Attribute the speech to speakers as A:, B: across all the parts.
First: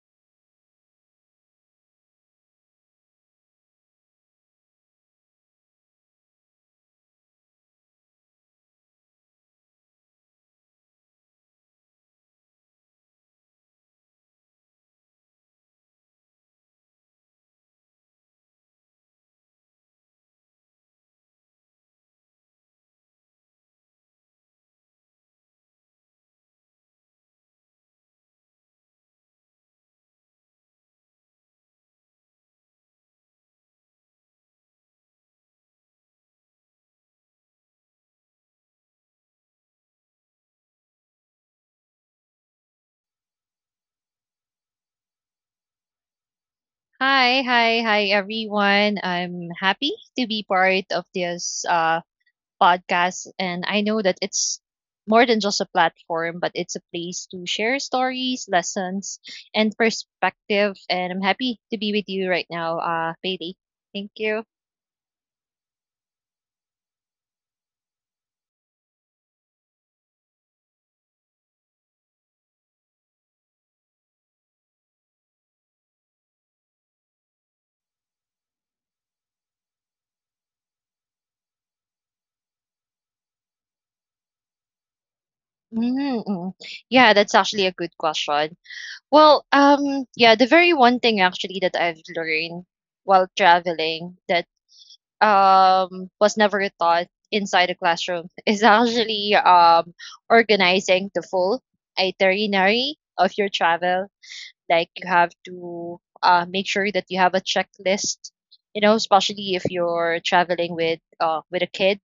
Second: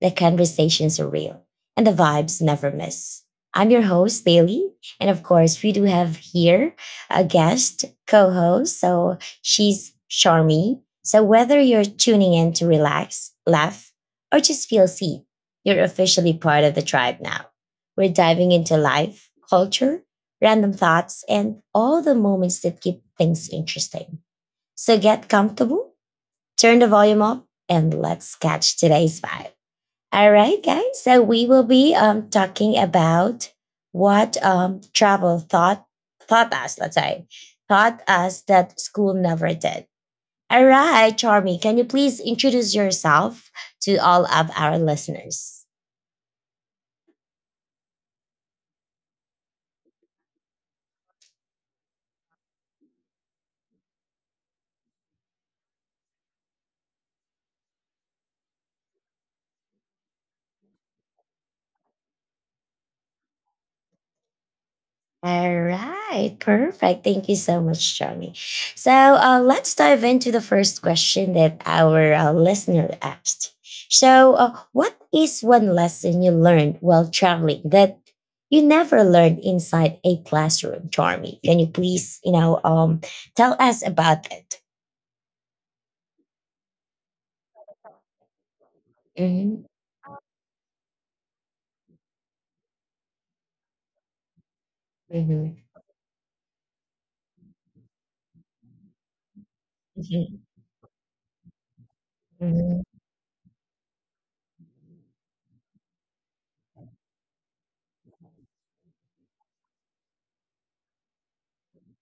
A: the conversations are real, and the vibes never miss. I'm your host, Bailey. And of course, we do have here a guest co host. So she's Charmy. So whether you're tuning in to relax, laugh, or just feel seen, you're officially part of the tribe now. We're diving into life, culture, random thoughts, and all the moments that keep things interesting. So get comfortable, turn the volume up, and let's catch today's vibe. All right, guys. So we will be talking about what travel thought taught us. Let's say taught us that school never did. All right, Charmy, can you please introduce yourself to all of our listeners?
B: Hi,
A: mm
B: hi, hi, everyone. I'm happy to be part of this podcast. And I know that it's more than just a platform, but it's a place to share stories, lessons, and perspective. And I'm happy to be with you right now, Bailey. Thank you.
A: All right, perfect. Thank you so much, Johnny. So let's dive into the first question that our listener asked. So, what is one lesson you learned while traveling that you never learned inside a classroom, Charmy? Can you please, tell us about it?
B: Mm. Yeah, that's actually a good question. Well,
A: Mhm,
B: yeah, the very one thing actually that I've learned while traveling that
A: mhm,
B: was never taught inside the classroom is actually
A: mhm,
B: organizing the full
A: mhm,
B: itinerary of your travel. Like you have to make sure that you have a checklist, you know, especially if you're traveling with with a kid,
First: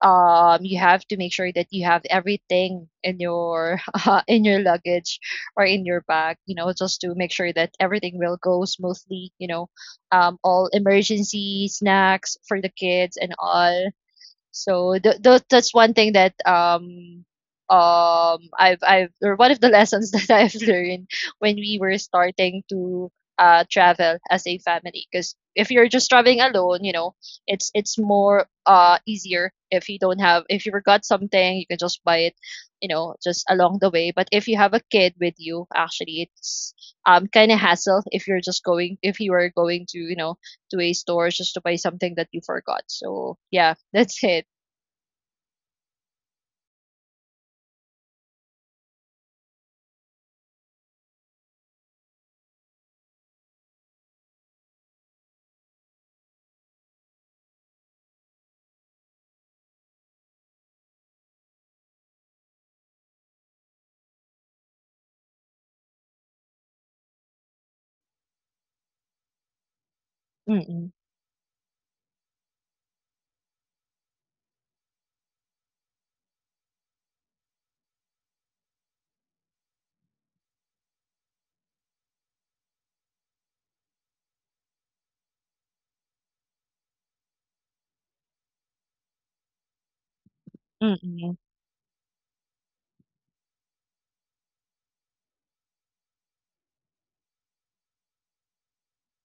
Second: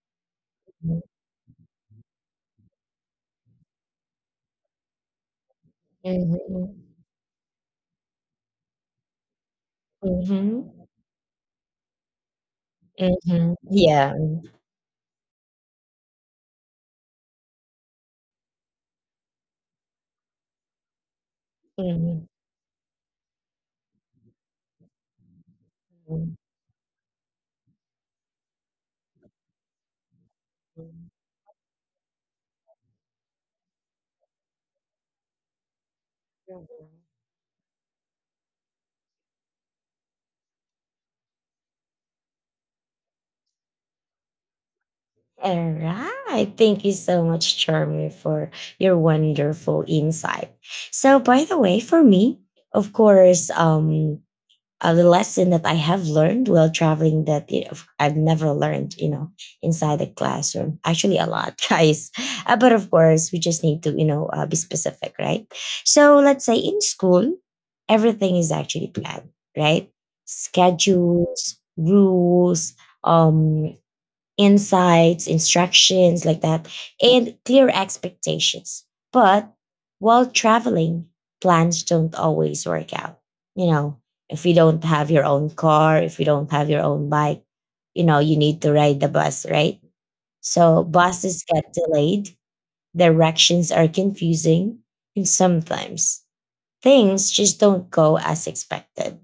B: you have to make sure that you have everything in your in your luggage or in your bag,
A: mhm,
B: you know
A: mhm,
B: just to make sure that everything will go smoothly. All
A: mhm,
B: emergency snacks for the kids and
A: mhm.
B: all.
A: Yeah.
B: So that's one thing that I've or one of the lessons that I've learned when we were
A: Mhm,
B: starting to travel as a family. Because if you're just
A: mhm,
B: traveling alone, it's more easier. If you don't have if you forgot something, you can just buy it, just along the way. But if you have a kid with you, actually it's
A: mhm.
B: kind of hassle if you're just going if you are going to, you know, to a store just to buy something that you forgot. So yeah, that's it.
A: All right. Thank you so much, Charmy, for your wonderful insight. So, by the way, for me, of course, the lesson that I have learned while traveling that I've never learned, inside the classroom. Actually, a lot, guys. But of course, we just need to, be specific, right? So, let's say in school, everything is actually planned, right?
B: Mm, mm,
A: Schedules, rules, um insights, instructions like that, and clear expectations. But while traveling, plans don't always work out. You know, if you don't have your own car, if you don't have your own bike, you know, you need to ride the bus, right? So buses get delayed, directions are confusing, and sometimes things just don't go as expected.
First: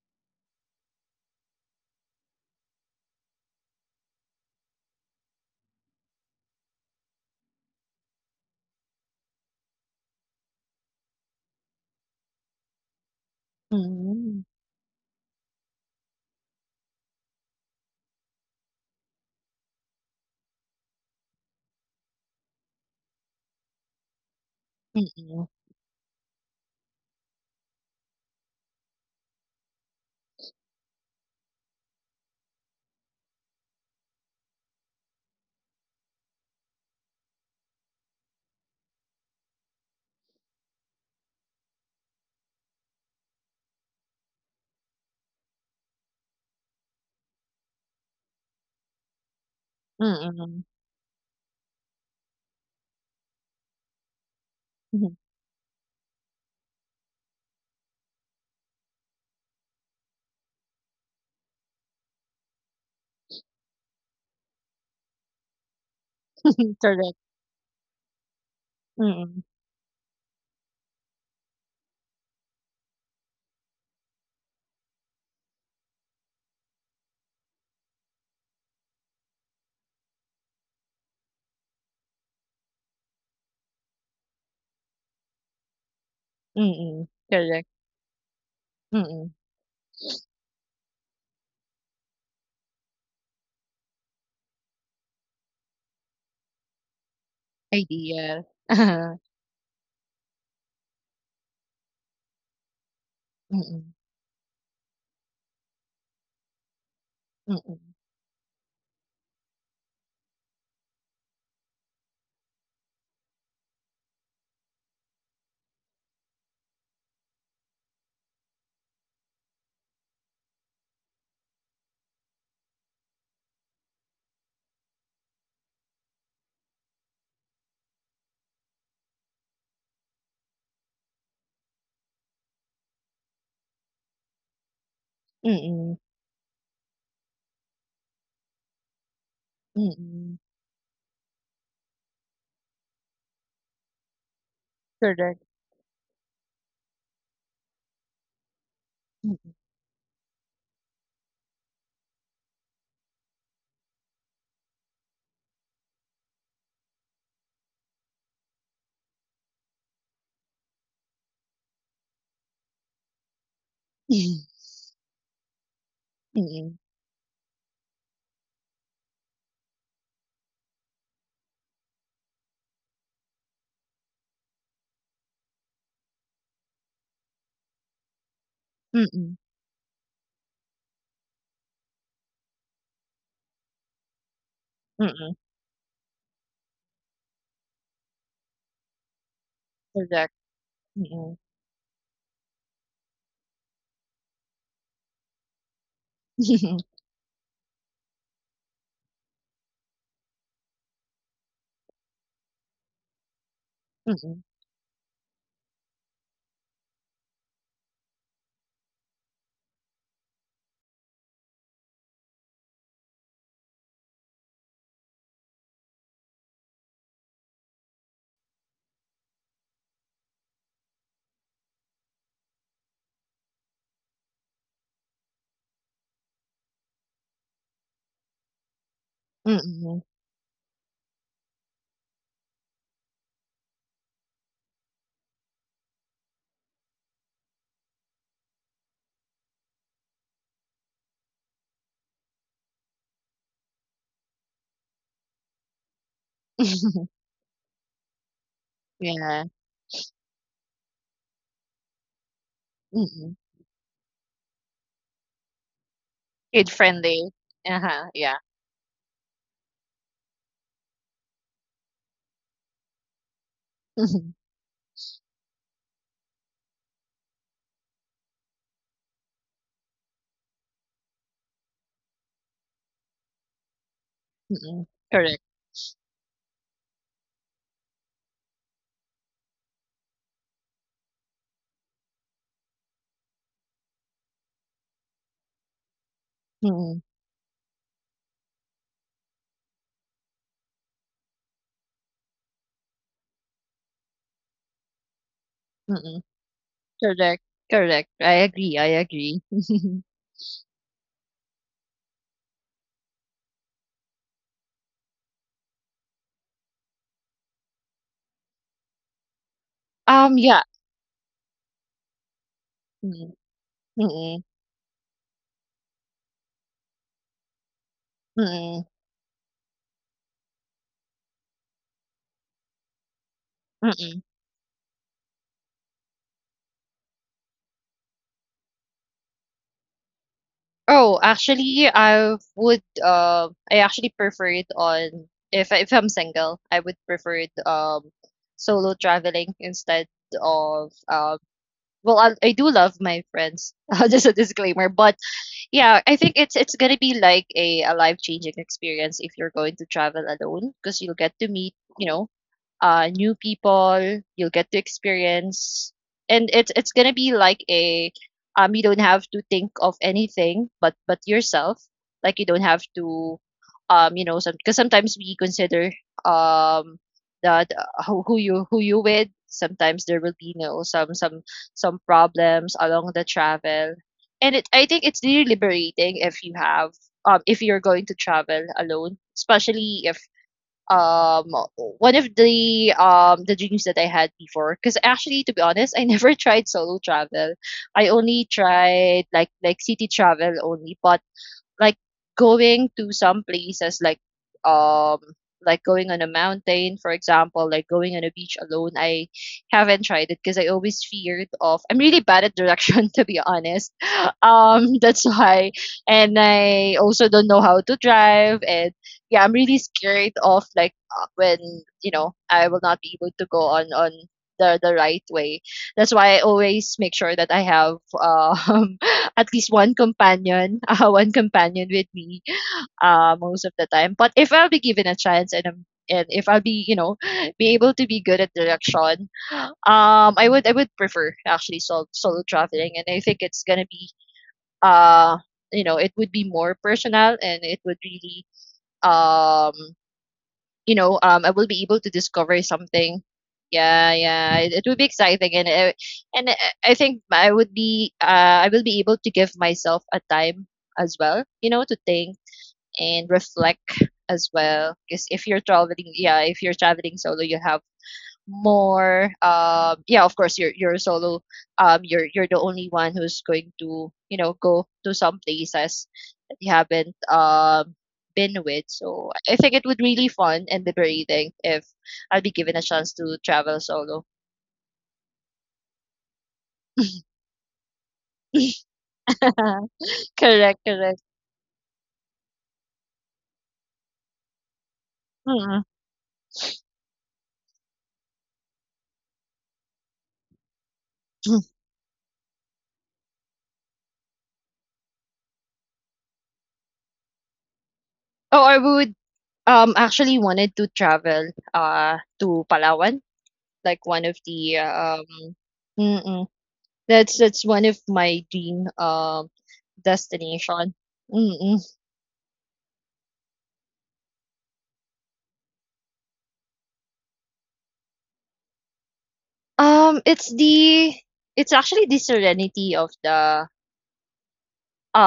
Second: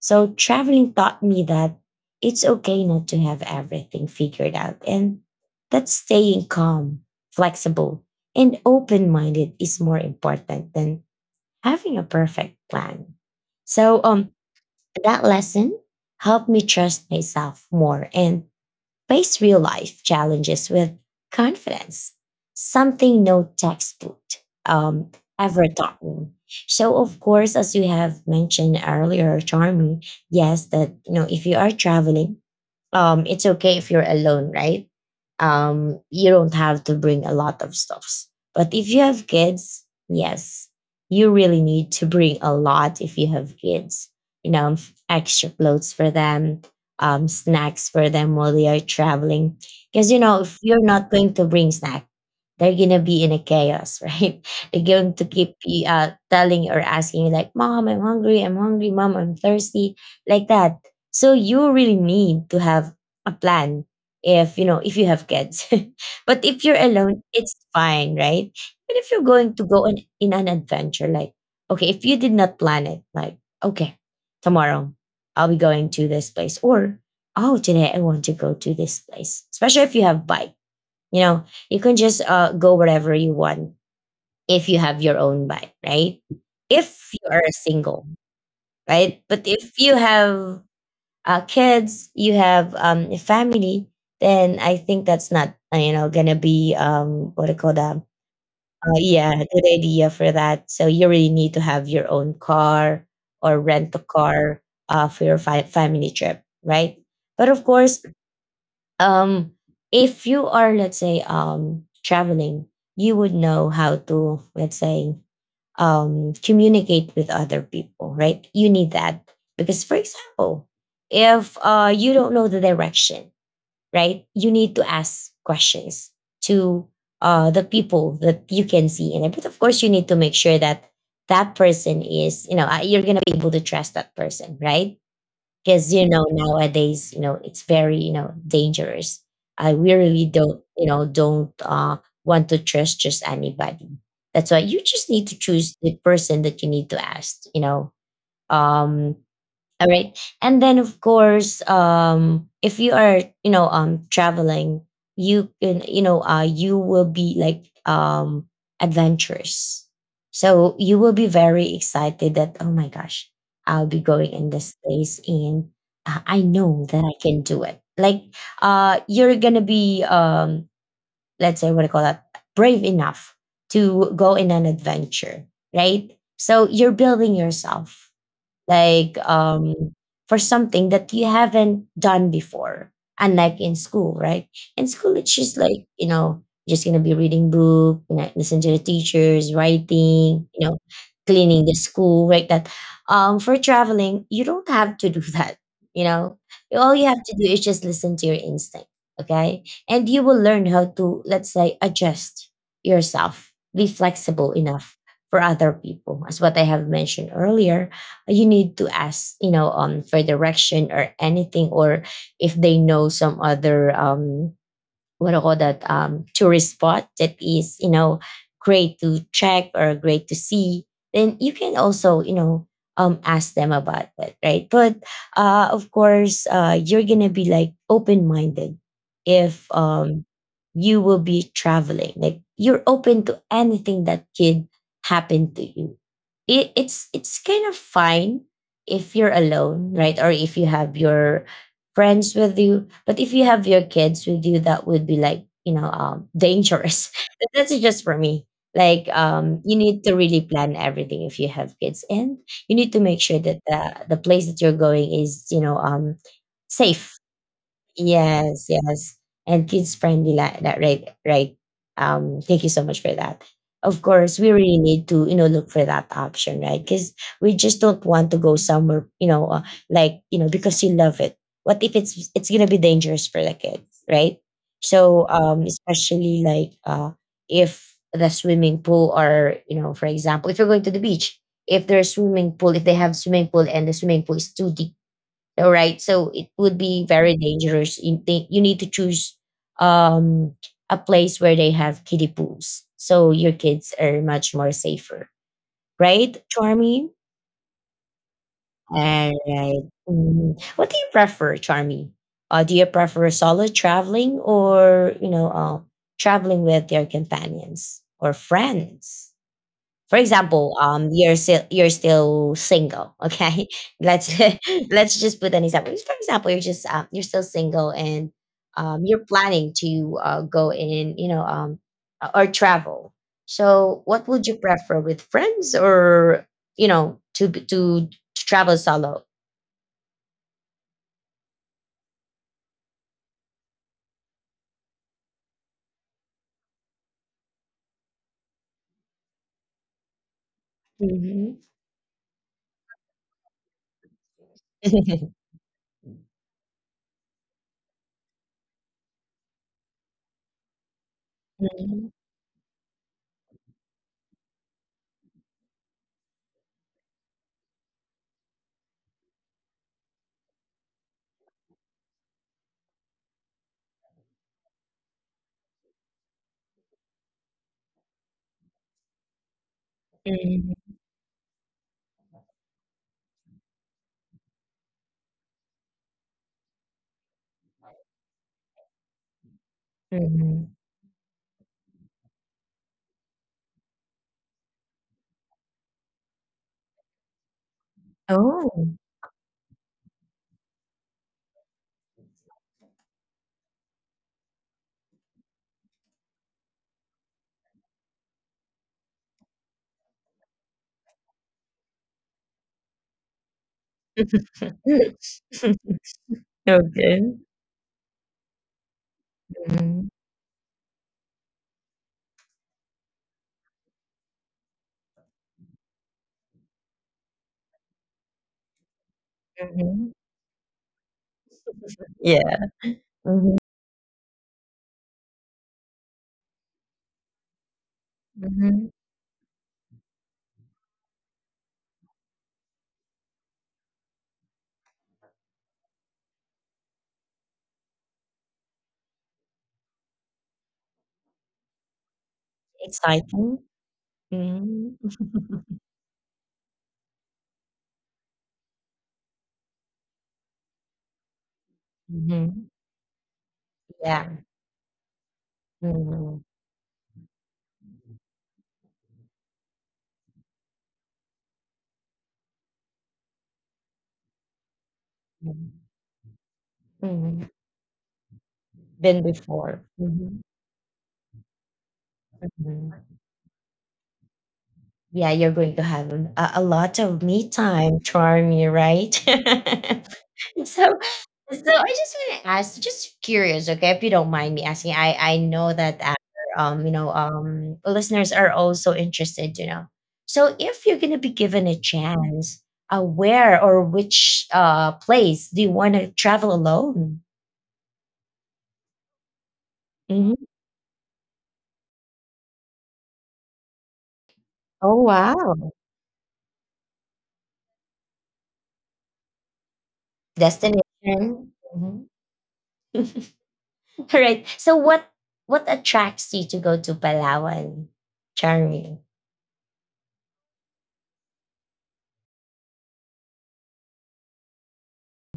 A: So traveling taught me that it's okay not to have everything figured out, and that staying calm, flexible, and open minded is more important than having a perfect plan. So
B: mm,
A: that lesson helped me trust myself more and face real life challenges with confidence, something no textbook um,
B: mm,
A: ever taught me. So, of course, as you have mentioned earlier, Charmy, yes, that you know, if you are traveling, it's okay if you're alone, right? You don't have to bring a lot of stuffs. But if you have kids, yes, you really need to bring a lot if you have kids. You know, extra clothes for them, snacks for them while they are traveling. Because you know, if
B: mm.
A: you're not going to bring snack, they're gonna be in a chaos, right? They're going to keep you, telling or asking you like, "Mom, I'm hungry. I'm hungry. Mom, I'm thirsty." Like that, so you really need to have a plan if you know if you have kids. But if you're
B: Correct.
A: alone it's fine, right? But if you're
B: Mm,
A: going to go on, in an adventure, like okay if you did not plan it, like okay tomorrow I'll be going to this place, or oh today I want to go to this place, especially if you have bike, you know, you can just go wherever you want if you have your own bike, right?
B: mm.
A: If you are
B: Correct.
A: single, right?
B: Mm.
A: But if you have kids, you have a family, then I think that's not you know gonna be what do you call that?
B: Ideal.
A: Yeah, good idea for that. So you really need to have your own car or
B: Mm,
A: rent a car for your family trip, right? But of
B: mm,
A: course, um, if you are let's say traveling, you would know how to let's say communicate with other people, right? You need that because, for example, if you don't know the direction, right, you need to ask questions to the people that you can see in it. But of course, you need to make sure that that person is, you're going to be able to trust that person, right? Because
B: mm,
A: you know nowadays you know it's very, you know, dangerous. I we really
B: mm.
A: don't, you know, don't uh, want to trust just anybody. That's why you just need to
B: Correct.
A: choose the person that you need to ask, you know. um
B: Mm,
A: all right, and then of course um, if you are, you know, um, traveling, you can, you know, uh, you will be like um, adventurous. So you will be very excited that oh my gosh, I'll be going in this place and I
B: mm,
A: know that I can do it, like you're gonna be um, let's say what I call that, brave enough to go in an adventure, right? So you're building yourself
B: mm,
A: like
B: mm.
A: um, for something that you haven't done before, unlike in school, right? In school it's just like you know, just gonna be reading book, you know, listen to the teachers
B: Correct.
A: writing, you know,
B: Mm,
A: cleaning the school like that. Um, for traveling you don't have to do that, you know. All you have to do is just listen to your instinct, okay, and you will learn how to let's say adjust yourself, be
B: mm,
A: flexible enough for other people, as what I have mentioned earlier, you need to ask, you know, um, for direction or anything, or if they know some other um, what do you call that, tourist spot that is, you know, great to check or great to see, then you can also, you know, um, ask them about it, right? But of course uh, you're gonna be like open-minded if
B: mm.
A: um, you will be traveling like you're open to anything that could happen to you. It's kind of fine if you're alone, right, or if you have your friends with you. But if you have your kids with you, that would be like, you know, dangerous. But that's just for me. Like,
B: Yeah.
A: you need to really plan everything if you have kids, and you need to make sure
B: Mm.
A: that the place that you're going is, you know,
B: Kid
A: safe.
B: friendly. Uh-huh. Yeah.
A: Yes, yes. And kids friendly like that, right? Right. Thank you so much for that. Of course, we really need to, you know, look for that option, right? Because we just don't want to go somewhere, you know, like, you know, because you love it. What if it's gonna be dangerous for the kids, right?
B: Mm.
A: So
B: Correct.
A: um, especially like uh, if the swimming pool or you know, for example, if you're going to the beach, if there's swimming pool, if they have swimming pool and the swimming pool is too deep, all right, so it would be
B: Mm.
A: very dangerous, you think you need to choose um, a place where they have kiddie pools so your kids are much more safer,
B: Mm.
A: right, Charmy?
B: Correct. Correct. I agree. I
A: All
B: agree.
A: right. Mm. What do you prefer, Charmy? Uh, do you prefer solo traveling or you know traveling with your companions or friends? For
B: Yeah.
A: example, you're still single.
B: Mhm,
A: Okay, let's
B: mm,
A: let's just put an example. For example, you're just you're still single and
B: mm,
A: you're planning to go in, you know, or travel. So,
B: mm.
A: what would you prefer, with friends or you know to to travel solo?
B: Oh, actually, I would, I actually prefer it on. If I if I'm single, I would prefer it, solo traveling instead of,
A: Mhm.
B: well, I do love my friends, just a disclaimer. But yeah, I think it's gonna be like a life-changing experience if you're going to travel alone, because you'll get to meet,
A: Mhm.
B: you know, new people. You'll get to experience, and it's gonna be like a you don't have to think of anything but yourself. Like you don't have to, some, because sometimes we consider um that who you with. Sometimes there will be
A: Mhm.
B: some problems along the travel, and it I think it's really liberating if you have if you're going to travel alone, especially if
A: Mhm.
B: um one of the the dreams that I had before. Because actually, to be honest, I never tried solo travel. I only
A: Oh,
B: tried like city travel only. But like going to some places like um like going on a mountain, for example, like going on a beach alone. I haven't tried it because I always feared of I'm really bad at direction, to be honest. That's why. And I
A: okay.
B: also don't know how to drive, and yeah, I'm really
A: Mhm.
B: scared of like when I will not be able to go on the right way. That's why I always make sure that I have at least one
A: Mhm.
B: companion, one companion with me,
A: Yeah. Mhm.
B: most of the time. But if I'll be given a chance, and I'm and if I'll be, be able to be good at direction, I would prefer actually solo traveling, and I think it's gonna be uh, it would be more personal, and it would really um I will be able to discover something.
A: Exciting.
B: Yeah, yeah, it
A: Mhm,
B: will be exciting, and I think I will be able to give myself a time as well, to think
A: mhm.
B: and reflect
A: Yeah.
B: as well. Because if you're traveling,
A: Mhm,
B: yeah, if you're traveling solo, you have more. Yeah, of course, you're solo. You're the only one who's going to go to some
A: mhm,
B: places we haven't
A: mhm.
B: been with.
A: Been
B: So I think
A: before.
B: it would really
A: Mhm,
B: fun and liberating if I'll be given a
A: mhm.
B: chance to travel solo.
A: Yeah, you're going to have a lot of me time, Charmy, right? So,
B: Correct, correct.
A: so I just want to ask, just curious, okay, if you don't mind me asking, I know
B: Mm.
A: that our um, you know, um, listeners are also interested, you know. So, if you're gonna be given a chance, where or which place do you want to travel alone?
B: Oh, I would actually wanted to travel to Palawan, like one of the
A: Oh, wow.
B: mm-mm. That's one of my dream destination.
A: Destination.
B: Mm-mm.
A: Mhm. All right. So what attracts you to go to Palawan, Charmy?
B: Um, it's the it's actually the serenity of the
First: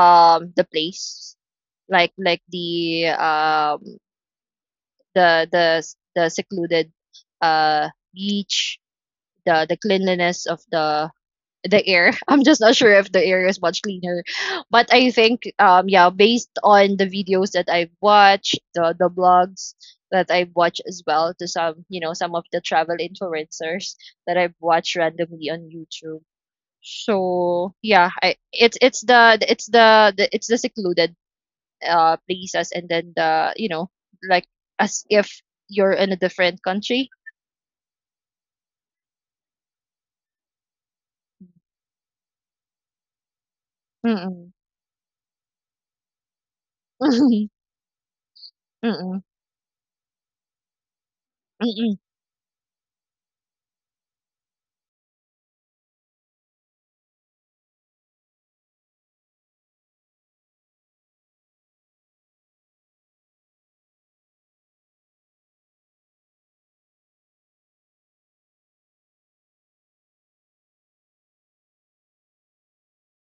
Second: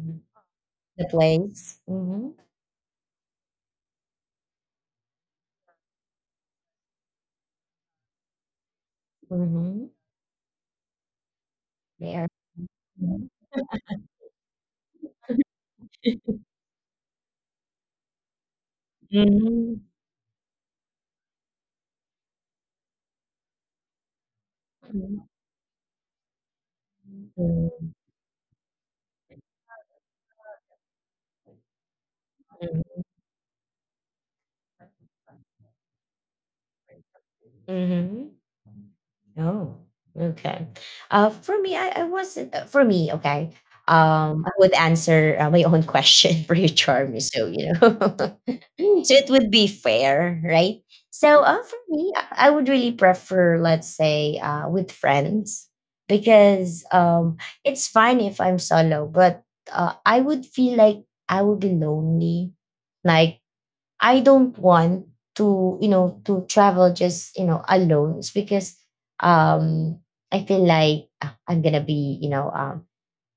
A: Mhm.
B: the
A: The
B: place.
A: place.
B: Like
A: Mm-hmm.
B: the the secluded beach, the
A: Mm-hmm.
B: cleanliness of the air.
A: There.
B: I'm just not sure if the
A: Mm-hmm.
B: air is much cleaner, but I think yeah, based on the videos that I've watched, the
A: Mm-hmm.
B: blogs that I've watched as well, to some you know some of the travel influencers that I've watched randomly on YouTube. So
A: Mm-hmm.
B: yeah, I it's the secluded places, and then the like, as if you're in a different country.
A: Mm-hmm. Oh, okay. For me, I wasn't. Uh, for me, okay. I
B: Mm-mm.
A: would answer my own question for you, Charmy. So
B: Mm-mm.
A: you know, so it would be fair, right? So for
B: Mm-mm.
A: me, I would really prefer, let's say, with friends because it's fine if I'm solo, but I would feel like I would be lonely, like I don't want to, you know, to travel just, you know, alone. It's because um I feel like, I'm gonna be,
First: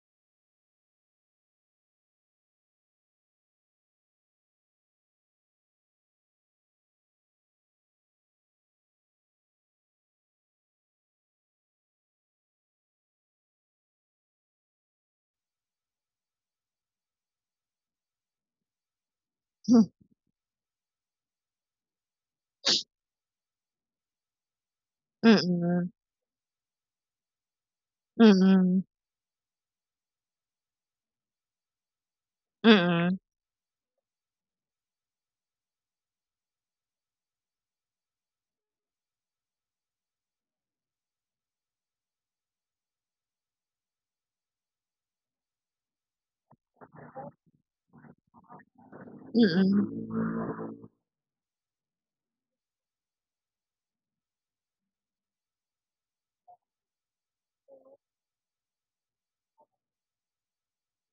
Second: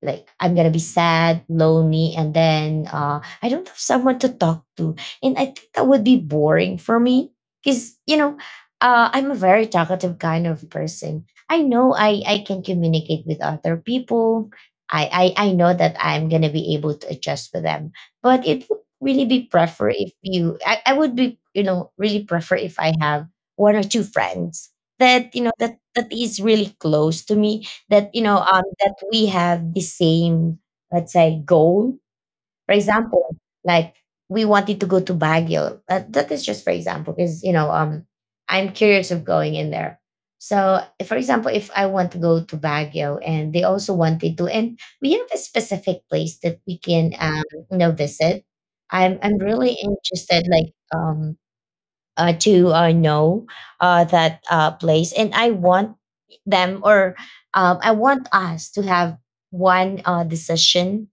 A: like, I'm gonna be sad, lonely, and then I don't have someone to talk to, and I think that would be boring for me because, I'm a very talkative kind of person. I know I can communicate with other people. I know that I'm gonna be able to adjust with them, but it would really be prefer if I would be, really prefer if I have one or two friends that, that
B: Mm-mm.
A: that is really close to me, that
B: Mm-mm.
A: that we have the same, let's say, goal. For
B: Mm-mm.
A: example, like, we wanted to go to Baguio. That is just for example because, I'm curious of going in there. So, for example, if I want to go to Baguio and they also wanted to, and we have a specific place that we can, visit. I'm
B: Mm-mm.
A: really interested, like, to know that place. And I want them, or I want us to have one decision.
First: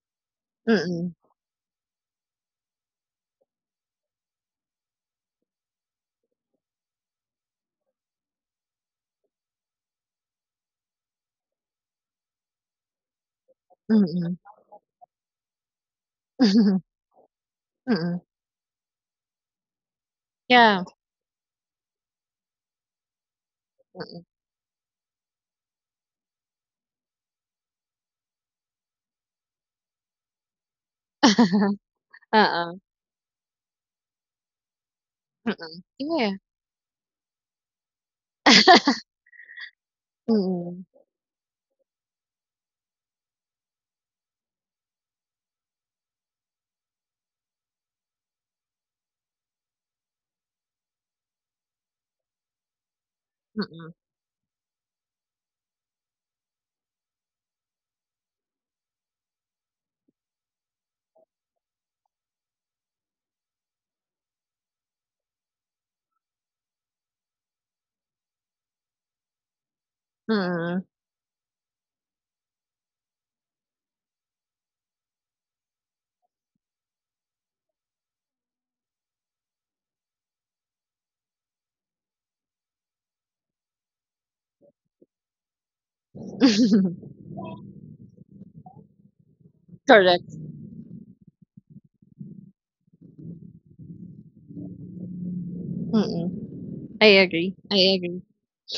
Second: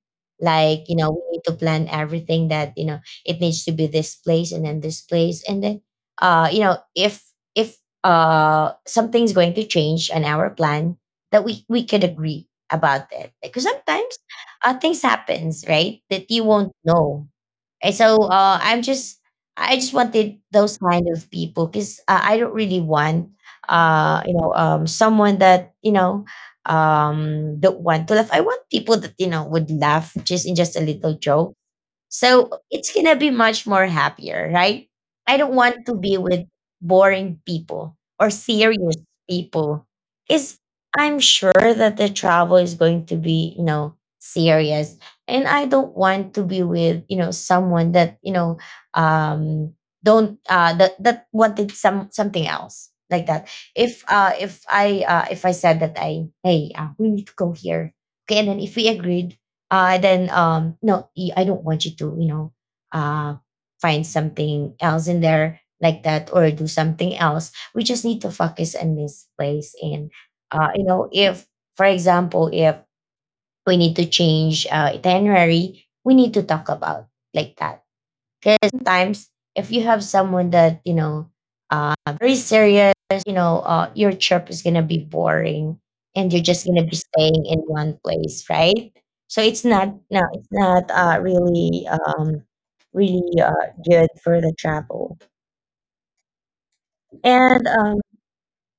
B: Mm-mm.
A: Like,
B: Mm-mm.
A: we need to plan everything, that, it needs to be this place and then this place. And then, if, if, something's going to change on our plan, that we could agree about it, because sometimes
B: Mm-mm.
A: things happens, right, that you won't know. And so
B: Mm-mm.
A: I just wanted those
B: Yeah.
A: kind of people because, I don't really want,
B: Mm-mm.
A: someone that, don't want to laugh. I want people that, would laugh just in just a little joke. So
B: Uh-uh.
A: it's gonna be much more happier, right? I don't
B: Mm-mm.
A: want to be
B: Yeah.
A: with boring people or serious people. Is
B: Mm-mm.
A: I'm sure that the travel is going to be, serious. And I don't want to be with, someone that, um don't that wanted something else, like that.
B: Mm-mm.
A: If I said that, I hey, we need to go here, okay, and then if we agreed, then, I don't want you to, uh find something else in there, like that, or do something else. We just need to focus on this place. And
B: Mm-mm.
A: if, for example, if we need to change itinerary, we need to talk about, like that, because sometimes, if you have someone that, very serious, your trip is gonna be boring, and you're just gonna be staying in one place, right? So it's not, no,
B: Correct.
A: it's not really good for the travel.
B: Mm-mm. I agree.
A: And
B: I agree.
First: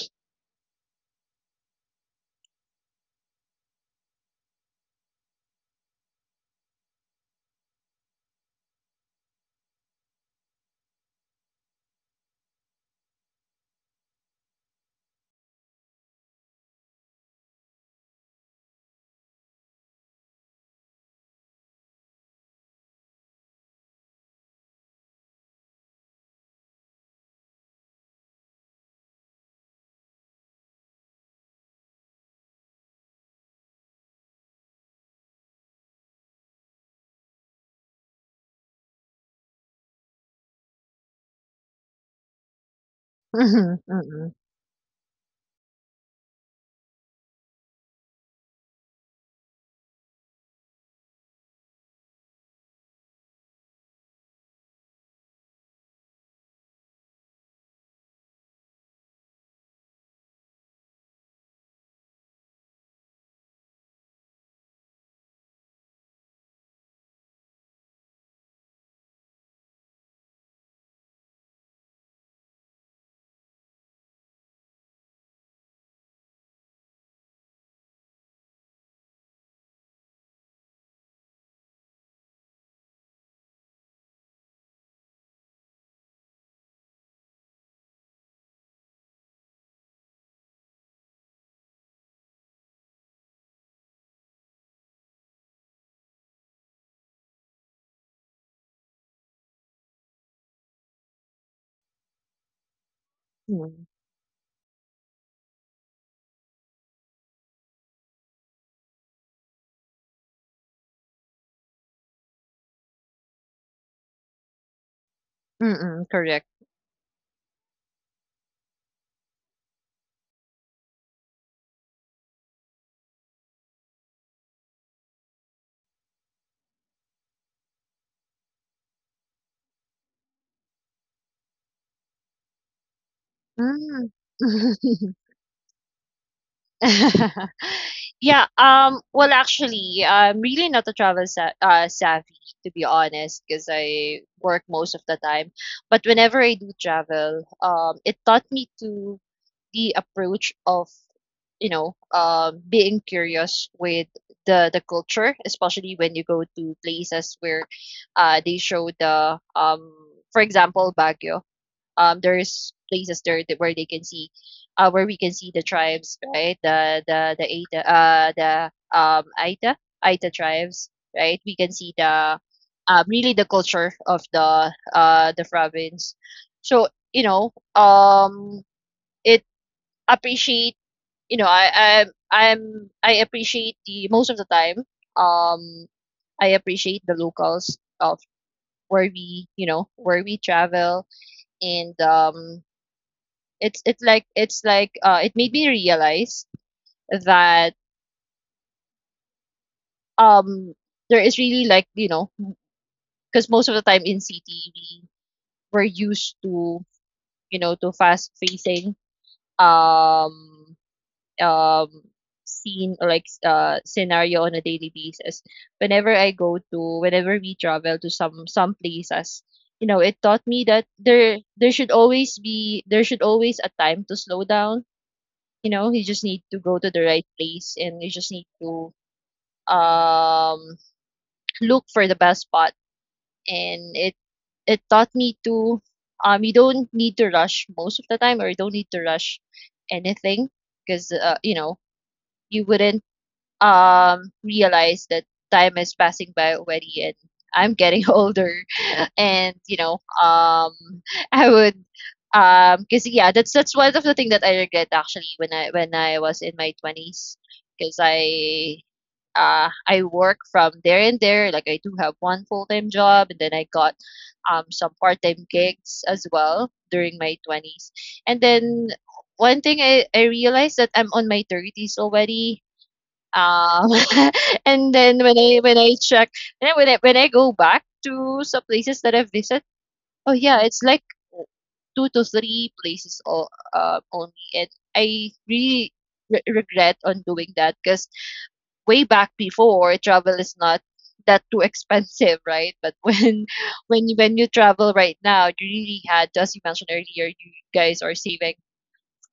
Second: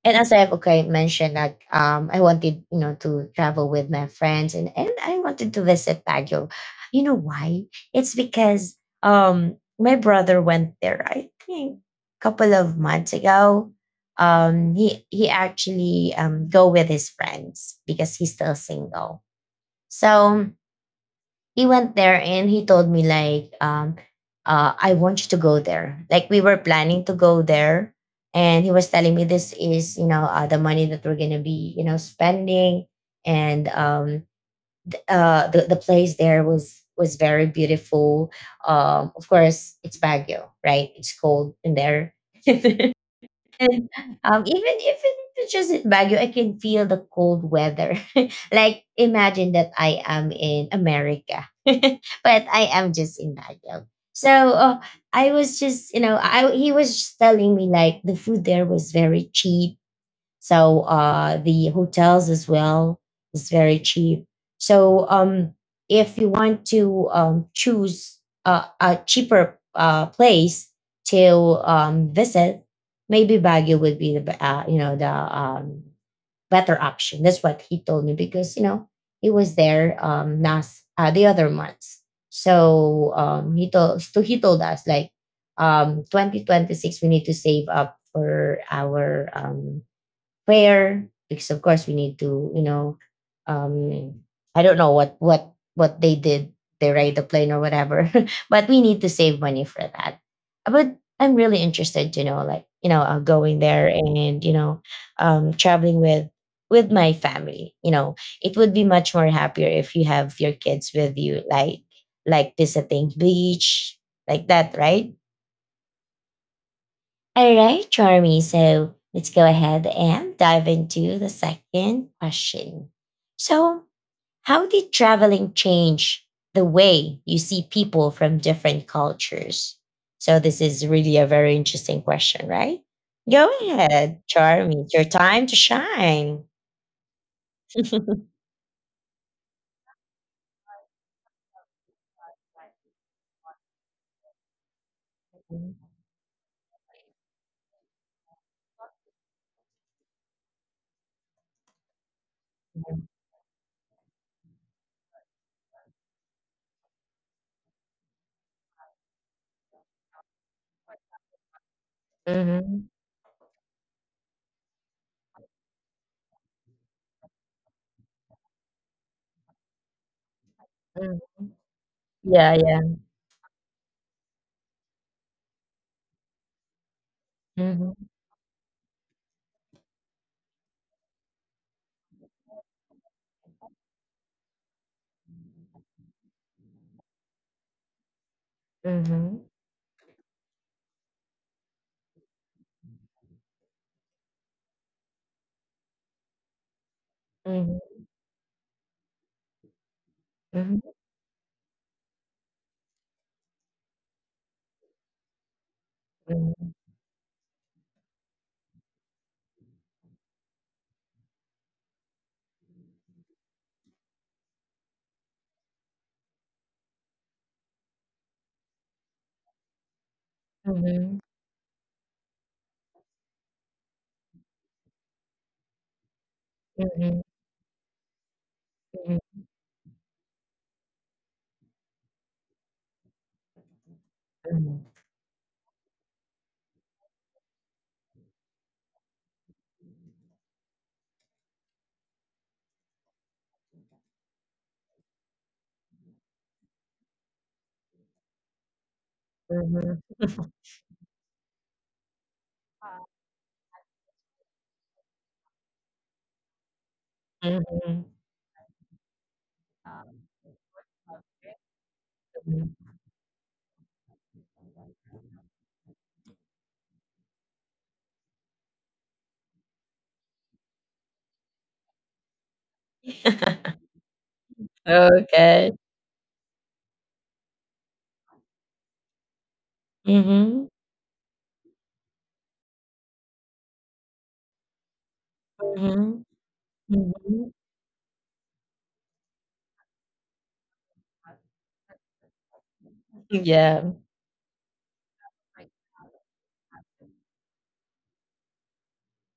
A: as I've mentioned, that, I wanted, to travel with my friends, and I wanted to visit Baguio. You know why? It's because, my brother went there, I think a couple of months ago. He actually go with his friends because he's still single. So he went there, and he told me, like, I want you to go there, like, we were planning to go there. And he was telling me, this is, the money that we're gonna be, spending. And the place there was very beautiful. Of course, it's Baguio, right, it's cold in there. And,
B: Mm-mm.
A: even if it's just in Baguio, I can feel the cold weather. Like, imagine that I am in America, but I am just in Baguio. So, I was just, you know, I he was just telling me, like, the food there was very cheap, so the hotels as well is very cheap. So, if you want to, choose a cheaper place to, visit, maybe Baguio would be the better option. That's what he told me, because, he was there, last the other months. So, he told us, like, 2026, we need to save up for our, prayer, because of course we need to, um I don't know what they did. They ride the plane or whatever, but we need to save money for that. But I'm really interested, like, going there,
B: Mm-mm.
A: and, traveling with my family, it would be much more happier if you have your kids with you, like, visiting beach, like that, right.
B: Mm-mm. Correct.
A: All right, Charmy. So let's go ahead and dive into the second question. So, how did traveling change the way you see people from different cultures? So, this is really a very interesting question, right? Go
B: Mm.
A: ahead, Charmy. It's your time to shine.
B: Yeah, well, actually, I'm really not a travel sa savvy, to be honest, because I work most of the time. But whenever I do travel, it taught me to the approach of, being curious with the culture, especially when you go to places where, they show the, for example, Baguio. There's
A: Mhm,
B: places there that where they can see where we can see the tribes, right? The Aita, the um Aita Aita tribes.
A: mhm.
B: Right, we can see the
A: Yeah, yeah.
B: really the culture of the the province. So
A: Mhm,
B: it appreciate you know I I'm I appreciate, the most of the time, um I appreciate the locals of where
A: mhm,
B: we, where we travel. And it made me realize that
A: mhm,
B: um
A: mhm,
B: there is really, like, you know, because most of the time in city we're used
A: mhm,
B: to, fast facing um um scene or scenario on a daily basis. Whenever we travel to some places, you know, it taught me that
A: mhm,
B: there should always be there should always a time to slow down. You know, you just need to go to the
A: mhm,
B: right place, and you just need to
A: mhm,
B: um look for the best spot. And it
A: mhm.
B: it taught me to you don't need to rush most of the time, or you don't need to rush anything, because you wouldn't realize that time is passing by already, and I'm getting older, and
A: Mhm.
B: um I would because yeah, that's one of the thing that I regret actually, when i was in my 20s. Because
A: Mhm.
B: I work from there and there, like I do have one
A: Mhm.
B: full-time job, and then I got some part-time gigs as well during my 20s. And then one thing i realized that I'm on my 30s already. um and then
A: Okay.
B: when I check, and then when when I go back to some places that I've visited. Oh yeah,
A: Mhm,
B: it's like two to three places only, and I really
A: mhm,
B: regret on
A: mhm.
B: doing that, because way back before, travel is not that too expensive, right? But when
A: Yeah.
B: when you- when you travel right now, you really had, as you mentioned earlier, you guys are saving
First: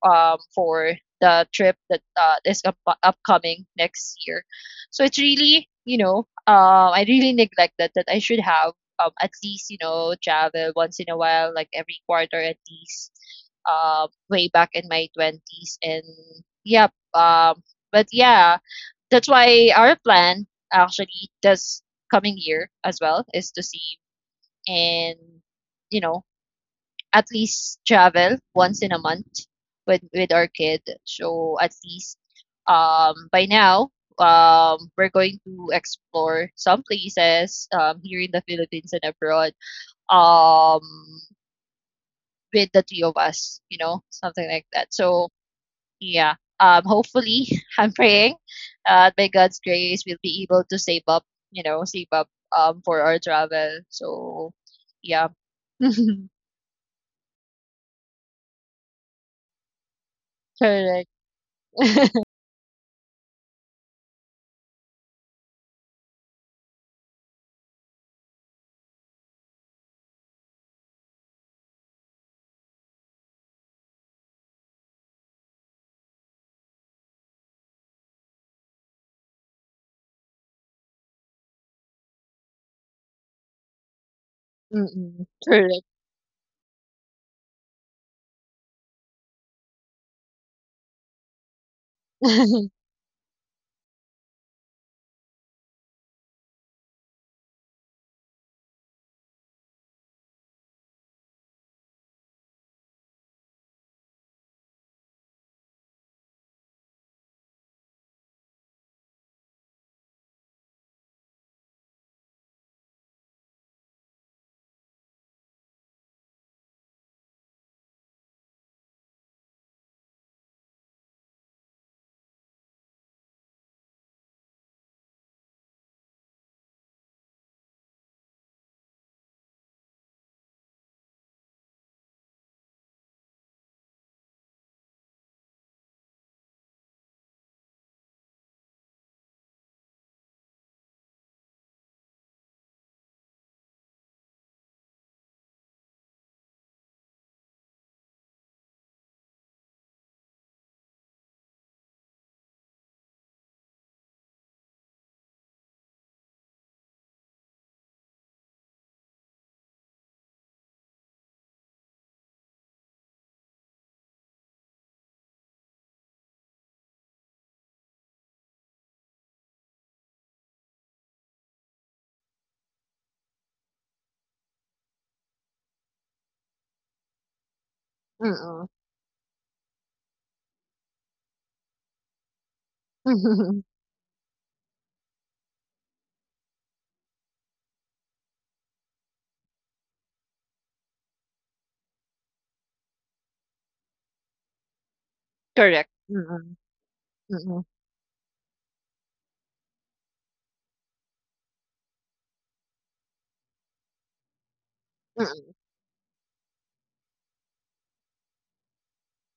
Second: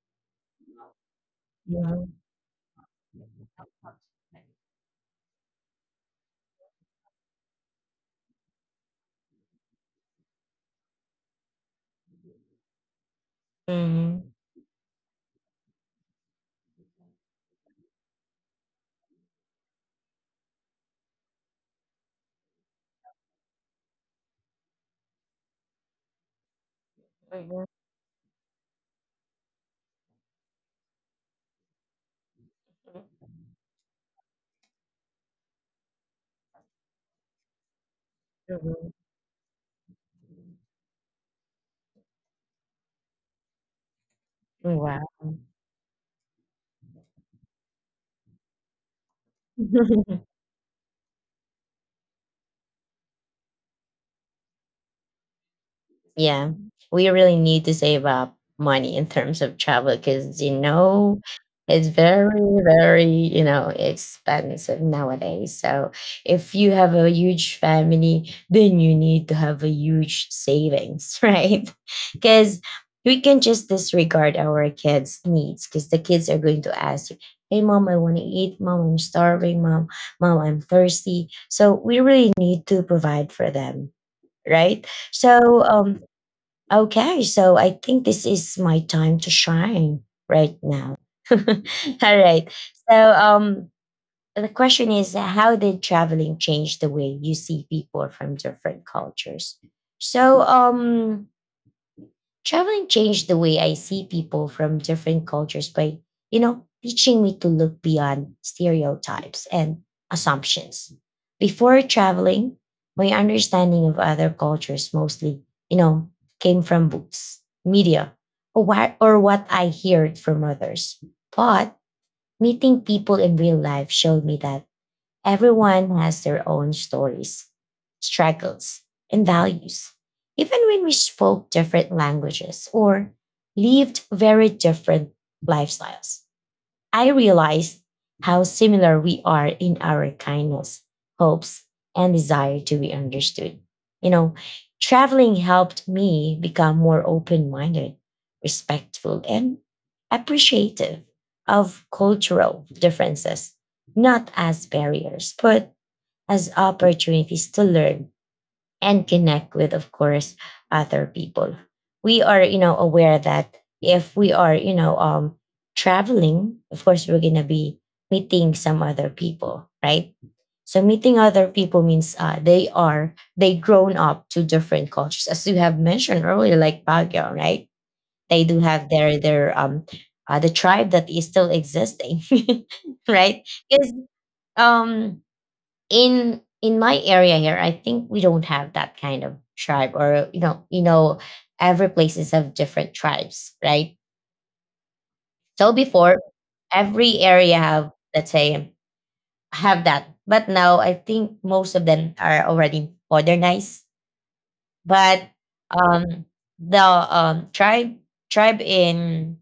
B: for the trip that
A: Mhm.
B: is upcoming next year. So it's really, I really neglected that I should have, at least, you know, travel once in a while, like every quarter at least,
A: Mhm.
B: way back in my 20s. And yep. But yeah, that's why our plan actually this coming year as well is to see and, you know, at
A: Mhm.
B: least travel once in a month with our kid. So at least by now we're going to explore some places here in the
A: Mhm.
B: Philippines and abroad um with the two of us, something like
A: Mhm.
B: that.
A: Wow.
B: So yeah. Hopefully I'm praying by God's grace we'll be able to save up for our travel. So yeah.
A: Yeah, we really need to save up money in terms of travel, because,
B: Correct.
A: it's very, very, expensive nowadays. So if you have a huge family, then you need to have a huge savings, right? Because we can just disregard our kids' needs, because the kids are going to ask you, "Hey, mom, I want to eat. Mom, I'm starving. Mom, I'm thirsty." So we really need to provide for them, right?
B: Mm-mm.
A: So,
B: Correct.
A: um, okay, so I think this is my time to shine right now. All right. So, the question is, how did traveling change the way you see people from different cultures? So, traveling changed the way I see people from different cultures by, teaching me to look beyond stereotypes and assumptions. Before traveling, my understanding of other cultures mostly, you know, came from books, media, or what I heard from others. But meeting people in real life showed me that everyone has their own stories, struggles, and values. Even when we spoke different languages or lived very different lifestyles, I realized how similar we are in our kindness, hopes, and desire to be understood. You know, Traveling helped me become more open minded, respectful, and appreciative of cultural differences, not as barriers, but as opportunities to learn and connect with, of course, other people. We are, aware that if we are, traveling, of course, we're going to be meeting some other people, right? So meeting other people means, they grown up to different cultures, as you have mentioned earlier, like Baguio, right? They do
B: Mm.
A: have their the tribe that is still existing, right? Because um in my area here, I think we don't have that kind of tribe, or every places have different tribes, right. So
B: Correct.
A: before,
B: Mm,
A: every area
B: mm,
A: have, let's say, have that, but now I think most of them are already modernized. But,
B: mm,
A: um, the tribe in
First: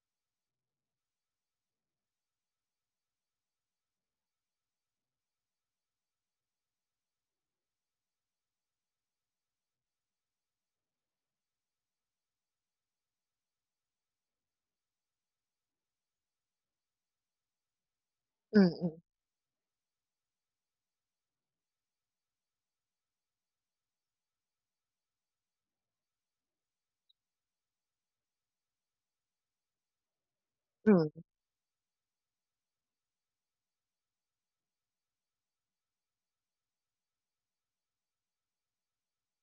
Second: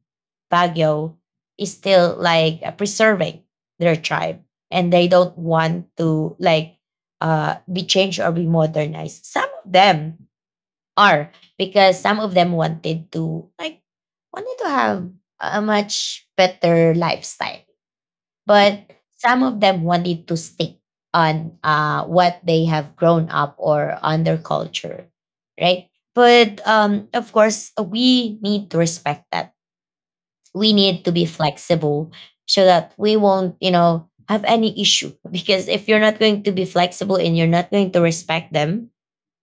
A: Baguio is still, like, preserving their tribe, and they don't want to, like, be changed or be modernized. Are some of them wanted to, like, wanted to have a much better lifestyle, but
B: mm,
A: some of them wanted to stick on, what they have grown up, or on their culture, right. But, of course we need to respect that. We need to
B: mm,
A: be flexible, so that we won't, have any issue. Because if you're not going to be flexible and you're not going to respect them,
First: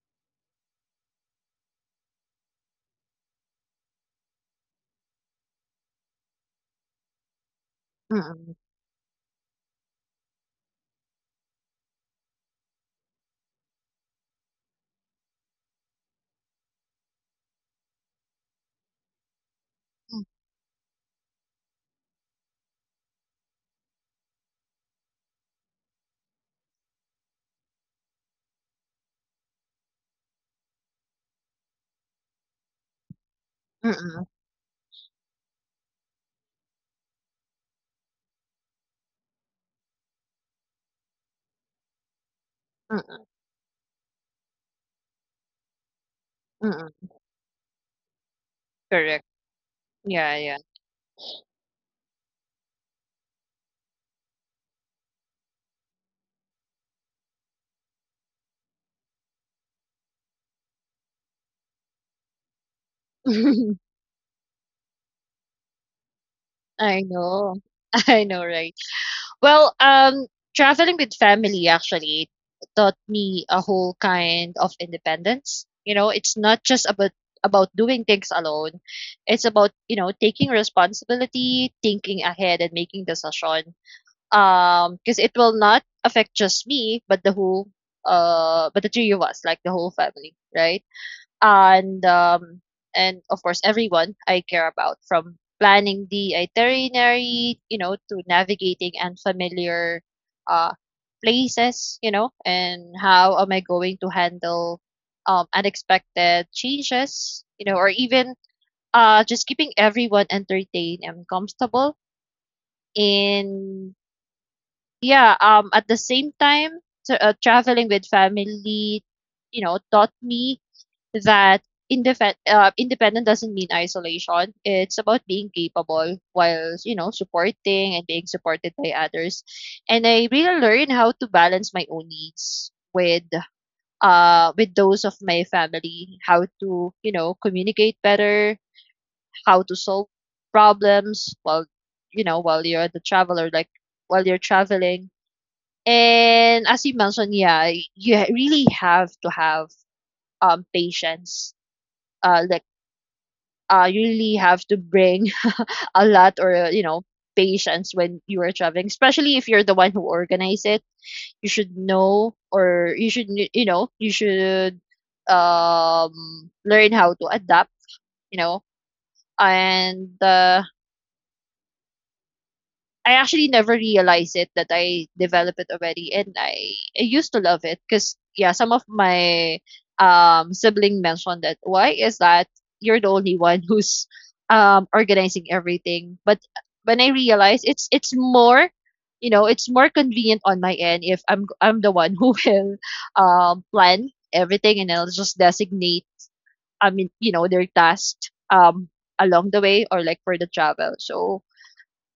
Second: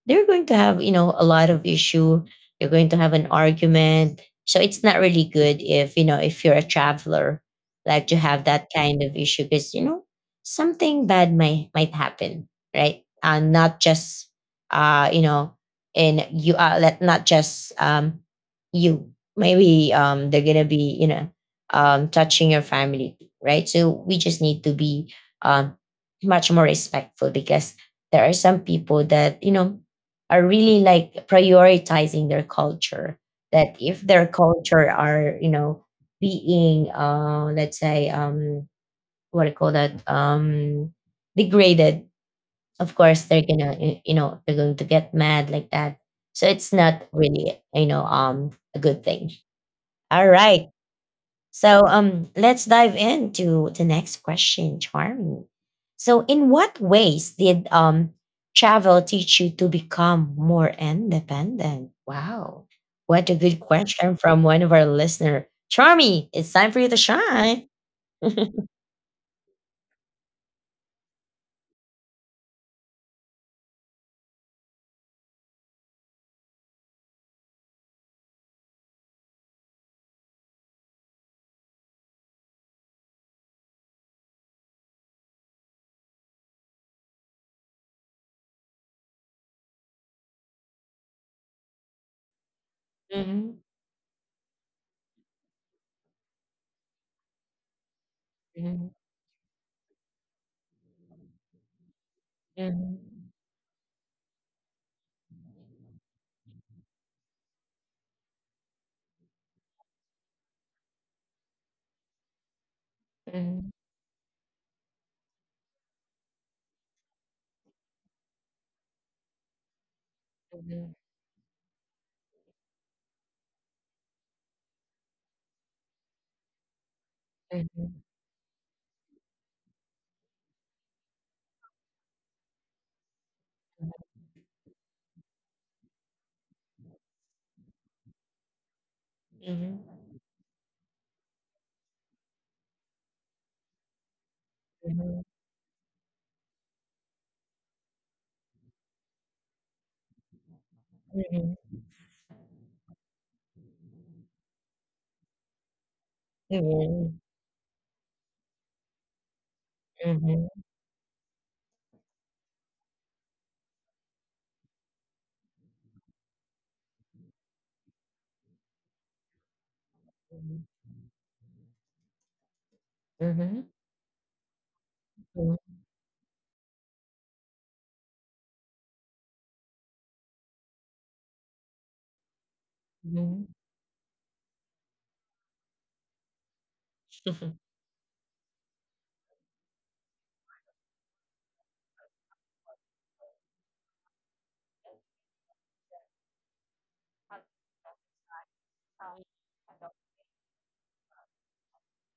A: they're going to have, a lot of issue. You're going to have an argument. So it's not really good if, if you're a traveler, like, to have
B: mm,
A: that kind of issue, because, something bad might happen, right. And not just, uh you know and you are let not just you, maybe they're gonna be, touching your family, right. So we just need to be, um much more respectful, because there are some people that, are really like prioritizing their culture, that if
B: mm,
A: their culture are, being let's say, what do you call that, degraded, of course
B: mm,
A: they're going to get mad, like that. So it's not
B: mm.
A: really, a good
B: Correct.
A: thing. All
B: Yeah, yeah.
A: right. So, let's dive into the next question, Charmy. So, in what ways did, travel teach you to become more independent? Wow, what a good question from one of our listener, Charmy. It's time for you to
B: I know.
A: shine.
B: I know, right? Well, traveling with family actually taught me a whole kind of independence. You know, it's not just about doing things alone. It's about, you know, taking responsibility, thinking ahead and making decisions. Because it will not affect just me, but the whole but the three of us, like the whole family, right? And um and of course
A: Mhm,
B: everyone I care about, from planning the itinerary, you know, to
A: mhm,
B: navigating unfamiliar uh places, you know, and
A: mhm,
B: how am I going to handle unexpected changes, you know, or even just keeping everyone entertained and comfortable
A: mhm,
B: in, yeah, at the same time, t traveling with family, you know, taught me
A: mhm,
B: that independent doesn't mean isolation. It's about being capable while, you know, supporting and being supported by others. And I really learned how to balance my own needs with those of my family, how to, you know, communicate better,
A: mhm,
B: how to solve
A: mhm,
B: problems while, you know, while you're the traveler, like while you're traveling.
A: mhm,
B: And as you mentioned, yeah, really have to have
A: mhm,
B: patience.
A: mhm,
B: Uh, like you really have to bring a lot or you know
A: mhm,
B: patience when you are traveling, especially if you're the one who organize it. You should know, or you know you should learn how to adapt. You know, and I actually
A: mhm,
B: never realized it that I developed it already, and I used to love it because, yeah, some of my sibling mentioned that why is that you're the
A: mhm,
B: only
A: mhm,
B: one who's organizing everything, but when I
A: mhm.
B: realized it's more, you know, it's more convenient on my end if I'm the one who will plan everything, and I'll just designate, I mean, you know, their tasks along the way or like for the travel. So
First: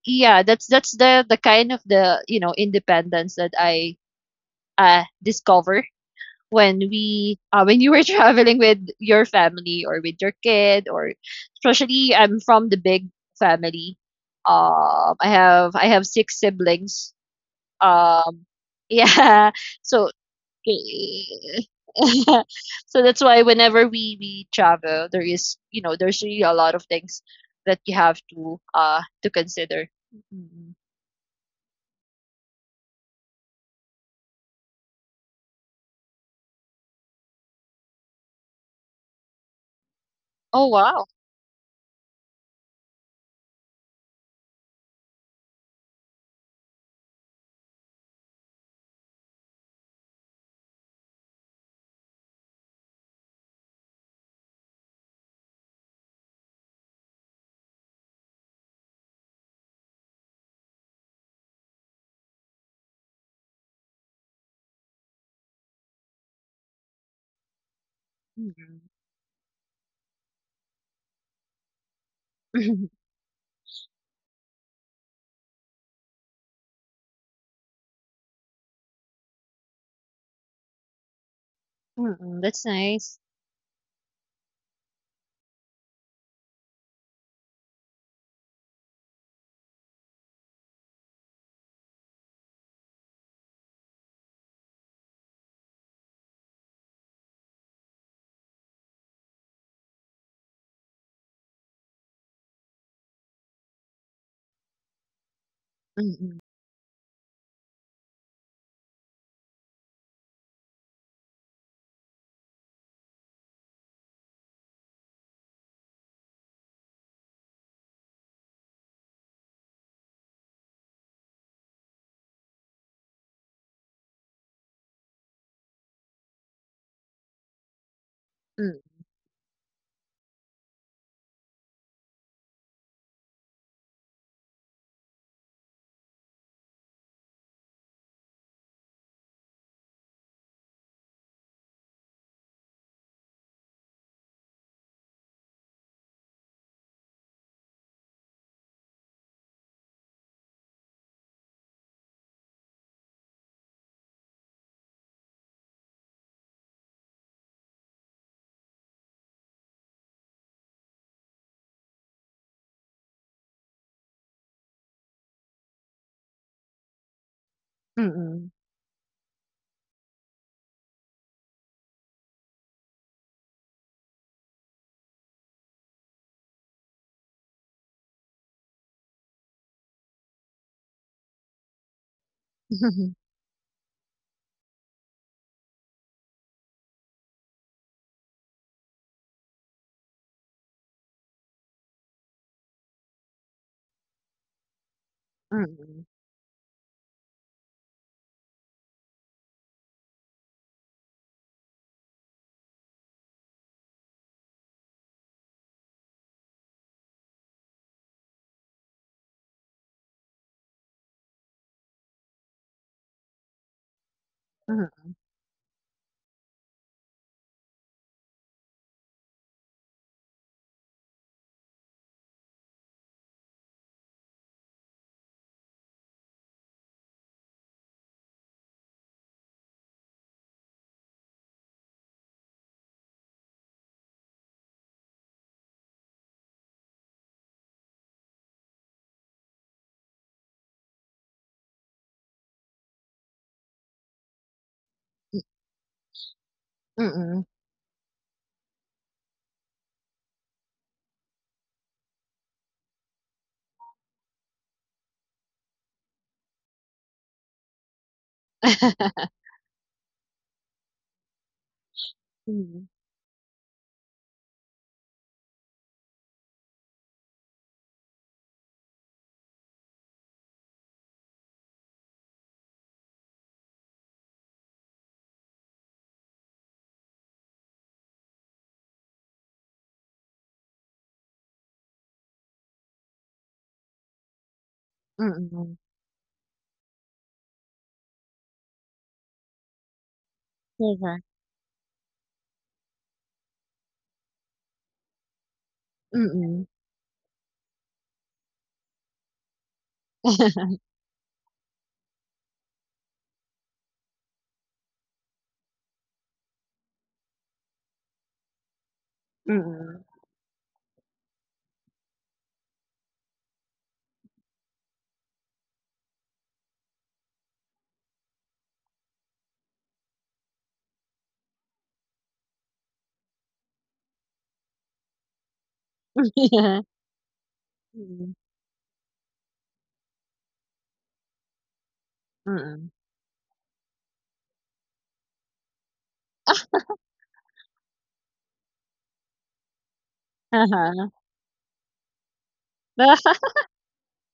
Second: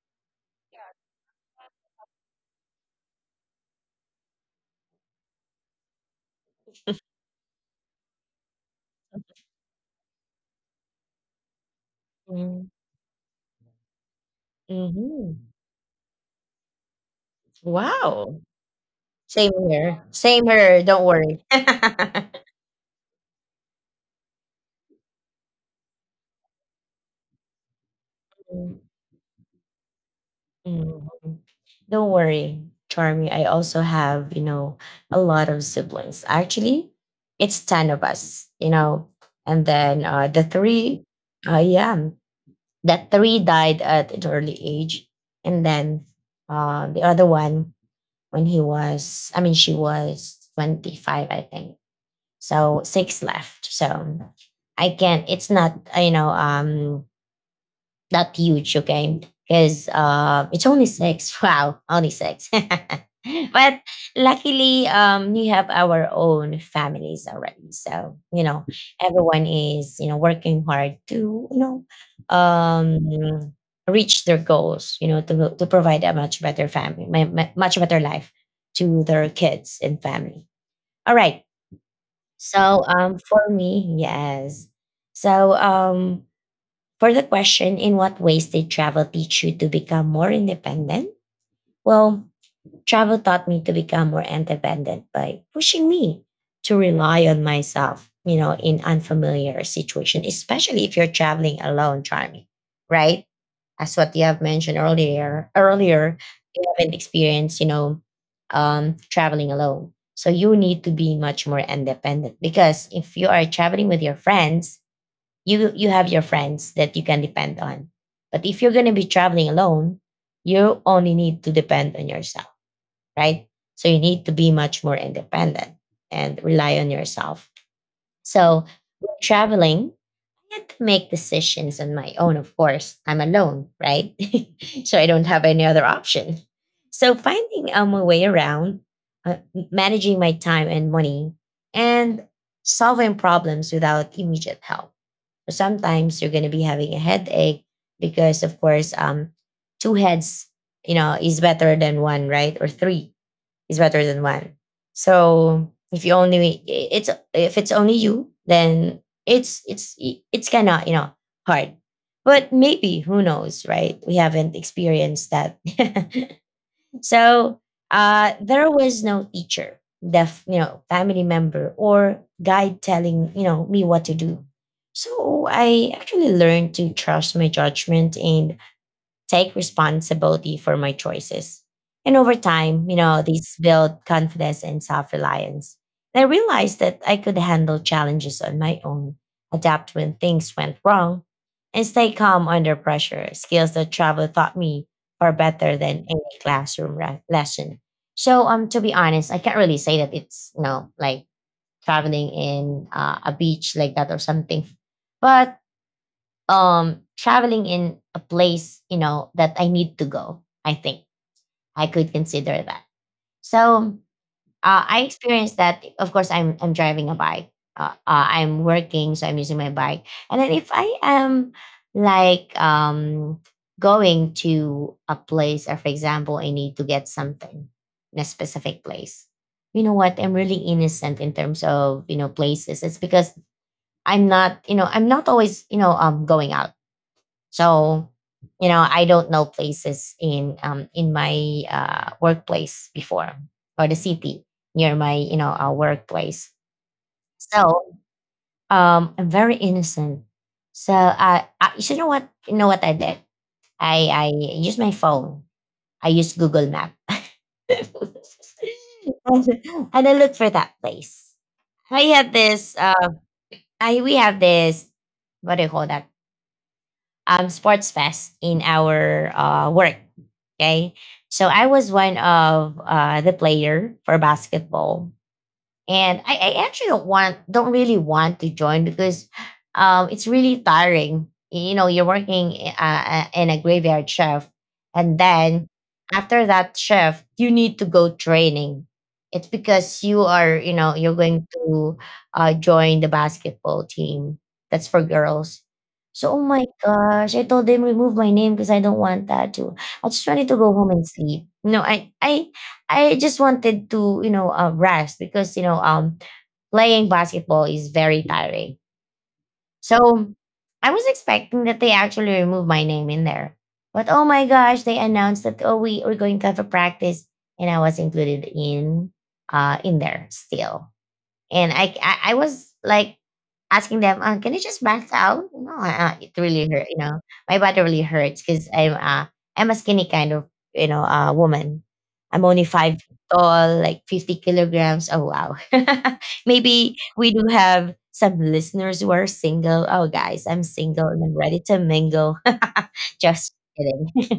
B: yeah, that's the kind of the, you know, independence that I discover when we when you were traveling with your family or with your kid, or especially I'm
A: Mm,
B: from the big family. I
A: mhm.
B: have I have six siblings.
A: Wow.
B: um
A: Same
B: yeah
A: here.
B: so
A: Same here. Don't worry.
B: eh, so that's why whenever we travel there is, you know, there's really a lot of things that you have
A: Mm,
B: to consider. Mhm.
A: mhm. Don't worry, Charmy. I also have, a lot of siblings. Actually, it's 10 of us. And then the
B: Oh
A: three,
B: wow.
A: yeah, that three died at an early age. And then the other one, when he was, I mean, she was 25, I think. So six left. So I can't. It's not that huge, okay, because it's only six. Wow, only six. But luckily, we have our own families already. So
B: Mm.
A: everyone is working hard to um reach their goals. To provide a much better family, much better life to their kids and family. All right.
B: Mm, that's
A: So
B: nice.
A: for me, yes. So for the question, in what ways did travel teach you to become more independent? Well, travel taught me to become more independent by pushing me to rely on myself, you know, in unfamiliar situation, especially if you're traveling alone, Charmy, right? As what you have mentioned earlier,
B: Mm,
A: you haven't experienced, you know, traveling alone. So you need to be much more independent because if you are traveling with your friends, you have your friends that you can depend on. But if you're gonna be traveling alone, you only need to depend on yourself, right? So you need to be much more independent and rely on yourself. So
B: mm,
A: when traveling, I had to make decisions on my own. Of course, I'm alone, right? So I don't have any other option. So finding my way around, uh, managing my time and money, and solving problems without immediate help. So sometimes you're going to be having a headache because, of course, two heads, you know, is better than one, right? Or three is better than one. So if you only it's if it's only you, then it's kind of, you know, hard. But maybe who knows, right? We haven't experienced that. So
B: mm, mm.
A: there was no teacher, deaf, you know, family member or guide telling, you know, me what to do. So I actually learned to trust my judgment and take responsibility for my choices. And over time, you know, these build confidence and self reliance. And I realized that I could handle challenges on my own, adapt when things went wrong, and stay calm under pressure. Skills that travel taught me are better than
B: Mm,
A: any classroom lesson. So, to be honest, I can't really say that it's, you know, like traveling in a beach like that or something. But traveling in a place, you know, that I need to go, I think I could consider that. So
B: mm,
A: I experienced that. Of course, I'm driving a bike. I'm working, so I'm using my bike. And then if I am like going to a place, or for example, I need to get something in a specific place. You know what, I'm really innocent in terms of, you know, places. It's because I'm not, you know, I'm not always, you know, going out. So, you know, I don't know places in my workplace before, or the city near my, you know, workplace. So, I'm very innocent. So, I, you know what? You know what I did? I used my phone. I used Google Map. and and I looked for that place. I had this
B: mm.
A: I, we have this, what do you call that, sports fest in our work. Okay. So I was one of the player for basketball. And I actually don't really want to join because it's really tiring, you know. You're working, in a graveyard shift, and
B: Mm,
A: then
B: mm.
A: after that shift you need to go training. It's because you are, you know, you're
B: Correct.
A: going to join the basketball team that's for girls. So oh my
B: Mm.
A: gosh, I told them remove my name because I don't want that to I just wanted to go home and sleep no I I just wanted to, you know, rest because, you know, playing basketball is very tiring.
B: Mm.
A: So I was expecting that they actually remove my name in there. But oh my gosh, they announced that, oh, we're going to have a practice. And I was included in there still. And I was like asking them, "Can you just back out?" No, it really
B: Yeah.
A: hurt. You know, my body really
B: Mm,
A: hurts because I'm a skinny kind of, you know, woman. I'm only
B: mm.
A: five tall, like 50 kilograms. Oh wow! Maybe we do have some listeners who are single. Oh guys, I'm single
B: Uh-huh.
A: and I'm ready to mingle. Just kidding.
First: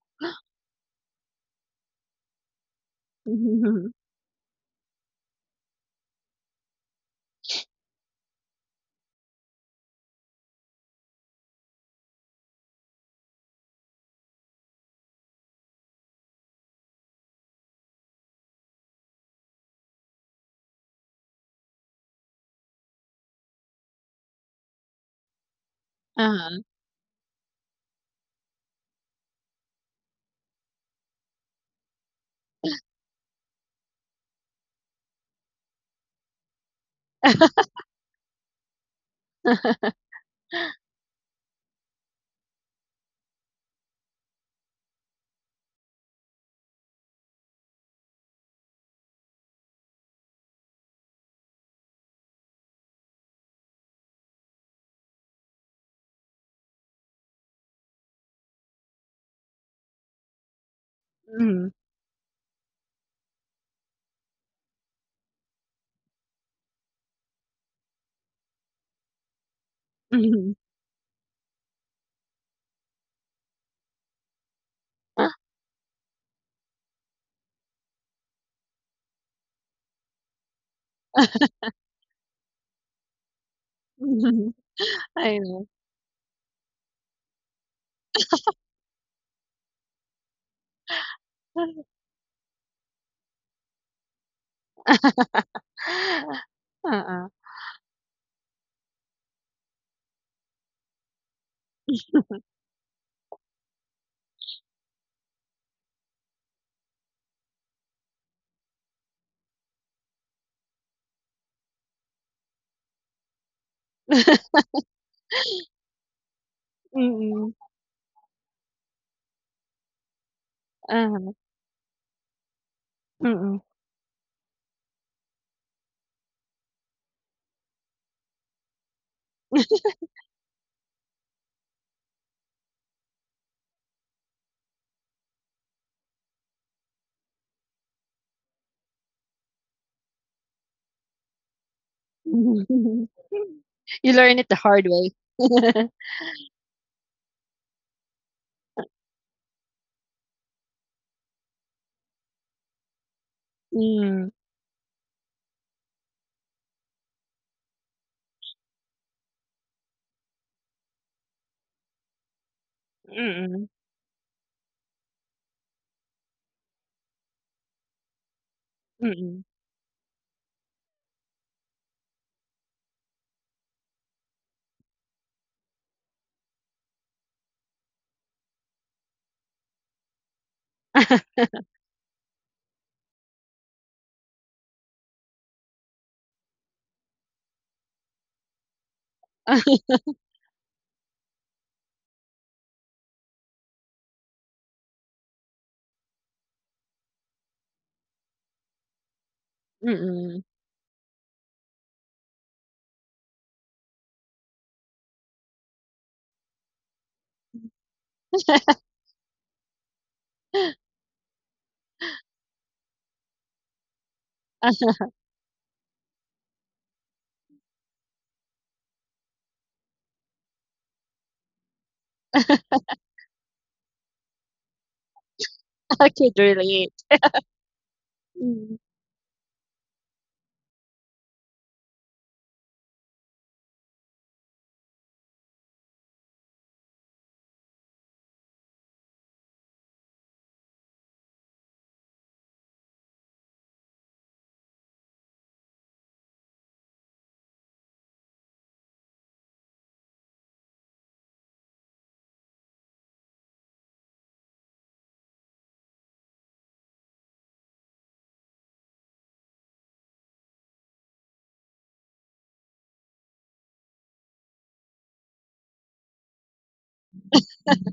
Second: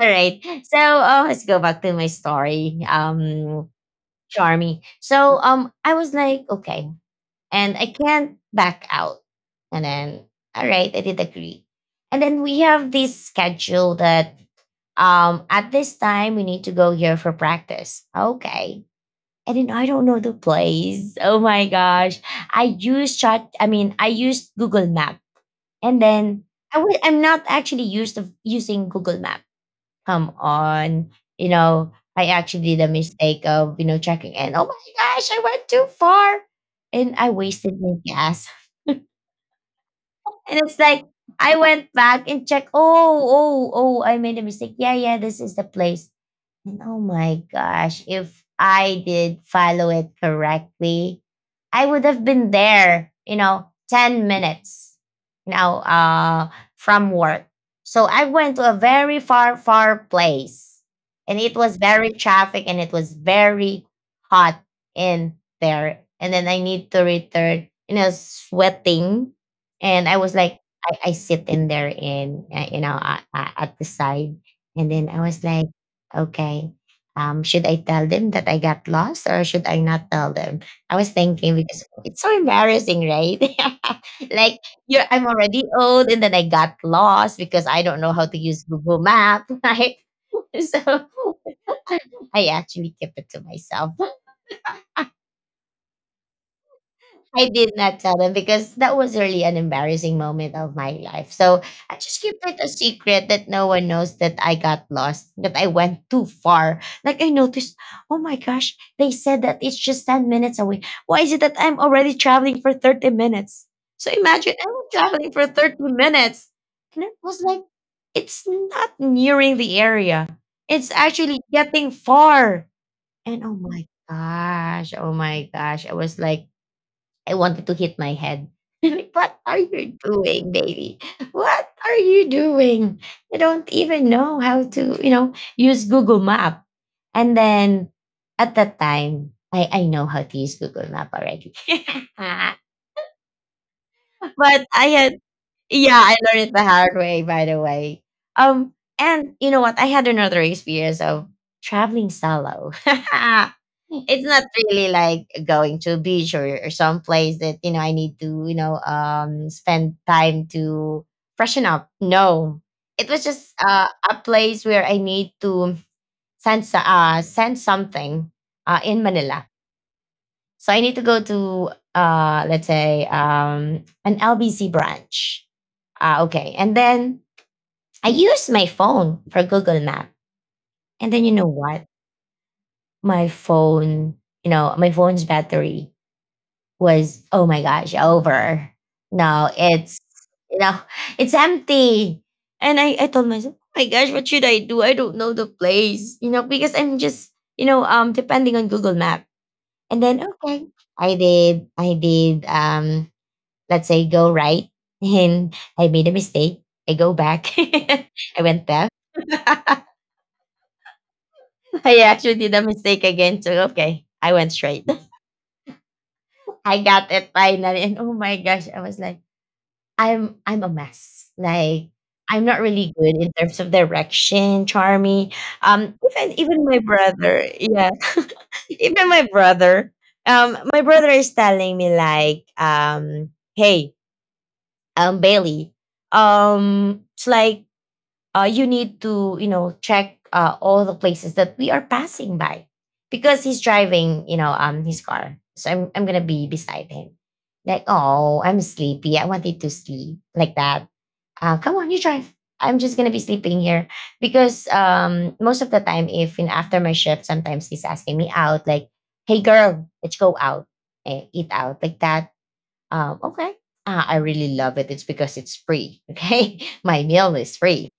A: All right, so let's go back to my story.
B: Mhm.
A: Charmy. So I was like, okay, and I can't back out. And then, all right, I did agree. And then we have this schedule that, at this time we need to go here for practice. Okay. And then I don't know the place. Oh my gosh. I used I used Google Map. And then
B: Uh-huh.
A: I'm not actually used of using Google Map. Come on. You know, I actually did a mistake of, you know, checking, and oh my gosh, I went too far and I wasted my gas. And it's like I went back and checked. Oh, oh, oh! I made a mistake. Yeah, yeah. This is the place. Oh my gosh. If I did follow it correctly, I would have been there, you know, 10 minutes, you know, from work. So I went to a very far, far place, and it
B: Mm,
A: was very traffic and it was very hot in there. And then I need to return, you know, sweating. And I was
B: mhm.
A: like, I sit in there in, you know, at the side. And then I was like, okay. Should I tell them that I got lost, or should I not tell them? I was thinking because it's so embarrassing, right?
B: Mhm.
A: Like, you're I'm
B: I
A: already
B: know.
A: old and then I got lost because I don't know how to use Google Map, right? So I actually kept it to myself.
B: Uh-uh.
A: I did not tell them because that was really an embarrassing moment of my life. So I just keep it a secret that no one knows that I got lost, that I went too far. Like I noticed, oh my gosh, they said that it's just 10 minutes away. Why is it that I'm already traveling for 30 minutes? So imagine I'm traveling for 30 minutes. And it was
B: Mm,
A: like, it's not nearing the area, it's
B: uh-huh.
A: actually getting far. And
B: Mm.
A: oh my gosh, I was like, I wanted to hit my head. Like, what are you doing, baby? What are you doing? You don't even know how to, you know, use Google Map. And then at that time, I know how to use Google Map already.
B: You learn it the
A: But I
B: hard
A: had
B: way.
A: yeah, I learned it the hard way, by the way. Um, and you know what? I had another experience of traveling solo. It's
B: Hmm,
A: not really like going to a beach, or some place that, you know, I need to, you know, spend time to freshen up. No, it was just
B: mm,
A: a place where I need to sense something in
B: mm.
A: Manila.
B: Mm.
A: So I need to go to let's say an LBC branch. Okay. And then I use my phone for Google Map. And then you know what? My phone, you know, my phone's battery was, oh my gosh, over. No, it's, you know, it's empty. And I told myself, oh my gosh, what should I do? I don't know the place, you know, because I'm just, you know, depending on Google Map. And then okay, I did let's say go right and I made a mistake. I go back. I went left. I actually did a mistake again. So okay, I went straight. I got it finally. And oh my gosh, I was like, I'm a mess. Like I'm not really good in terms of direction, Charmy.
B: I
A: Even
B: could
A: my
B: relate.
A: brother, yeah,
B: Mm,
A: even my brother. My brother is telling me like, hey, Bailey, it's like you need to, you know, check all the places that we are passing by, because he's driving, you know, his car, so I'm gonna be beside him. Like, oh I'm sleepy, I wanted to sleep like that. Come on, you drive, I'm just gonna be sleeping here. Because most of the time, if in after my shift, sometimes he's asking me out like, hey girl, let's go out and eat out like that. Okay. Ah, I really love it, it's because it's free, okay. My meal is free.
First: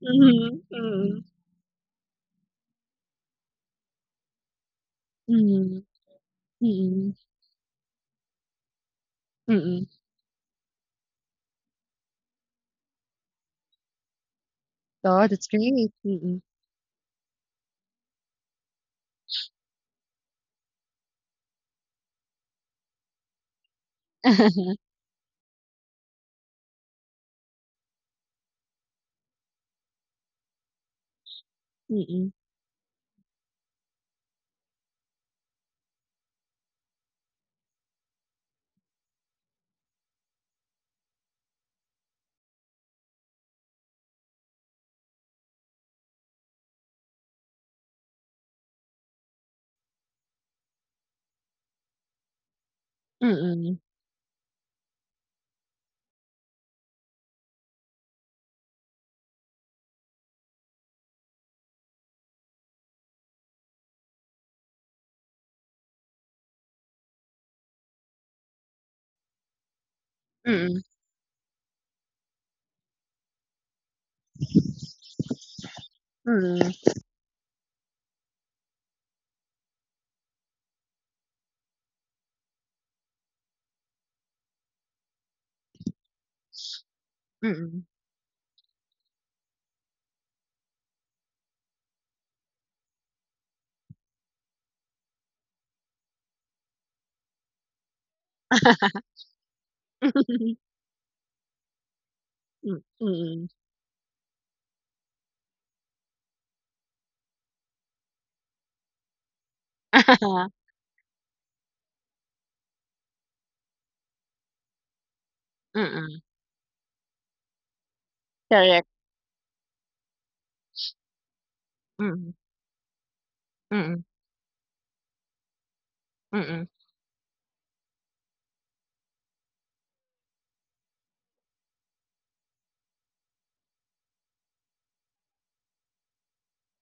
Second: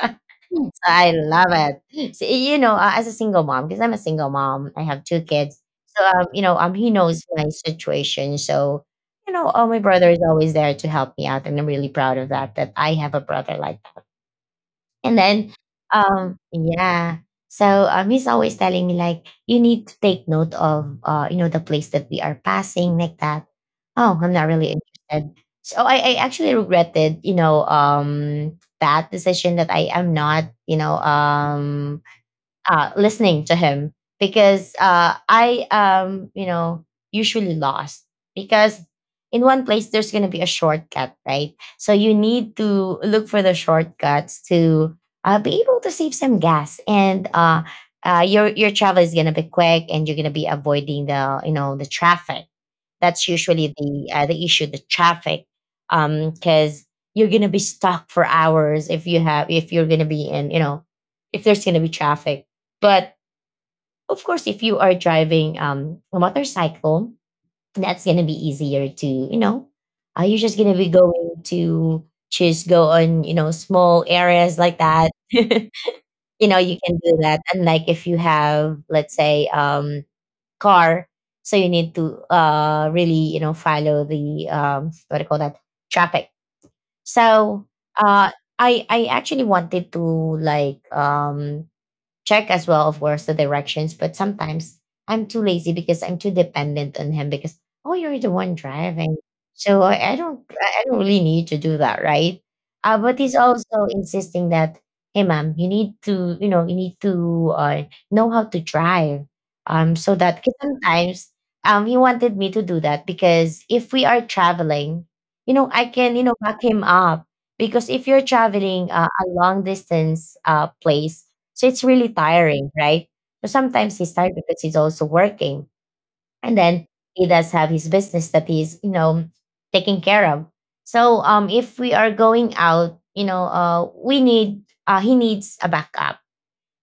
B: mhm,
A: So, I
B: mm.
A: love it. So, you know, as a single mom, because I'm a single mom, I have two kids.
B: Mm,
A: So, he
B: mm,
A: knows my situation. So, oh, my
B: mm.
A: brother is always there to help me out, and I'm really proud of that. That I have a brother like. And
B: Oh,
A: then,
B: that's great. Mm.
A: yeah. So, he's always telling me like, you need to take note of, the place that we are passing, like that. Oh, I'm not really interested. So I actually regretted, that decision that I am not,
B: Mm,
A: listening to him because I you know usually lost because in one place there's gonna be a shortcut, right? So you need to look for the shortcuts to be able to save some gas, and your travel is gonna be quick and you're gonna be avoiding the, the traffic.
B: mm,
A: That's usually
B: mm,
A: the issue, the traffic, because you're gonna be stuck for hours if you have, if you're gonna be in, if there's gonna be traffic. But of course, if you are driving a motorcycle, that's gonna be easier, to you know. You're just gonna be going to just go on, you know, small areas like that. You know,
B: mm,
A: you can do that unlike if you have, let's say, car. So you need to really, you know, follow the what do you call that, traffic. So,
B: mm.
A: uh, I actually wanted to, like, check as well, of course, the directions. But sometimes I'm too lazy because I'm too dependent on him because oh, you're the one driving, so I don't, I don't really need to do that, right?
B: Mm,
A: But he's
B: mm.
A: also insisting that hey, ma'am, you need to, you know, you need to know how to drive, so that,
B: Mm.
A: 'cause sometimes he wanted me to do that because if we are traveling, you know, I can, you know, back him up, because if you're
B: Correct.
A: traveling a long distance place, so it's really
B: Mm,
A: tiring, right? So sometimes
B: mm,
A: he's tired because he's also working. And
B: mm.
A: then he does have his business that he's, you know, taking care of. So if we are going out, you know, we need he needs a backup,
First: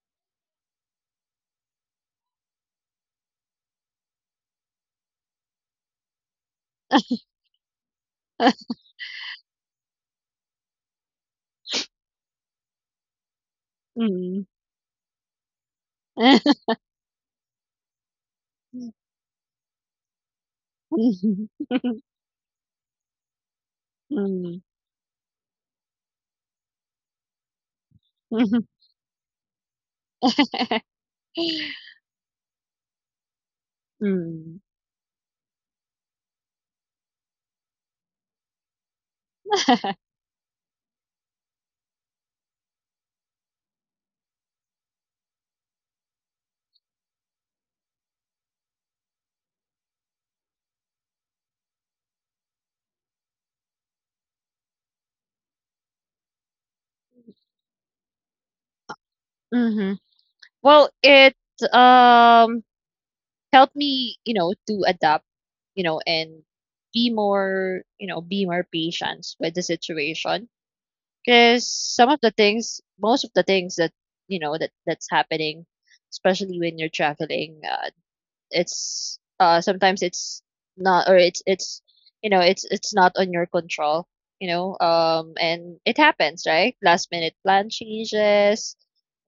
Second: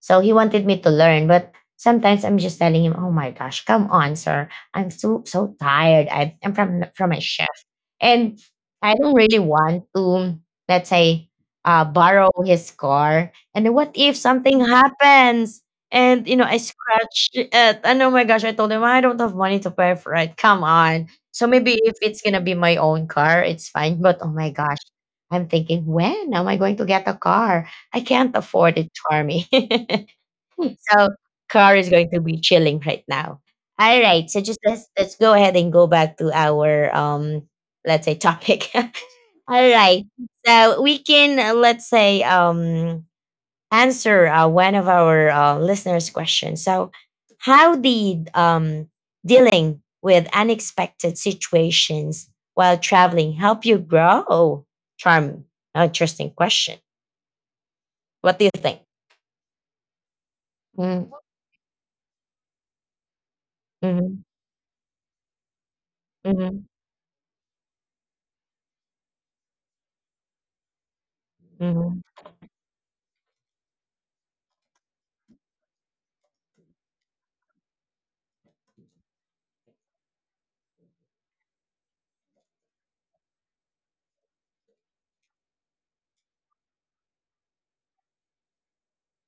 A: so he wanted me to learn, but sometimes I'm just telling him, "Oh my gosh, come on, sir! I'm so so tired. I'm from my shift, and I don't really want to, let's say, borrow his car. And what if
B: Mm.
A: something happens?" And you know, I scratch it, and oh my gosh, I told him I don't have money to pay for it. Come on. So
B: Mm.
A: maybe if it's gonna be my own car, it's fine. But oh my
B: Mm.
A: gosh, I'm thinking, when am I going to get a car? I can't afford it, Charmy. So car is going to be chilling right now. All right. So just,
B: Mm.
A: let's go ahead and go back to our let's say topic. All right. So we can, let's say, answer, one of our, listeners' questions. So how did, dealing with unexpected situations while traveling help you grow? Charmy. Interesting question. What do you think?
B: Mhm. Well, it um helped me,
A: Mm-hmm.
B: you know, to adapt, you know, and
A: Mhm,
B: be more, you know, be more patient with the situation. Because
A: mhm,
B: some of the things, most of the things that, you know, that that's happening, especially when you're traveling, it's sometimes it's not, or it's you know it's not on your control, you know, and it happens, right? Last minute plan changes,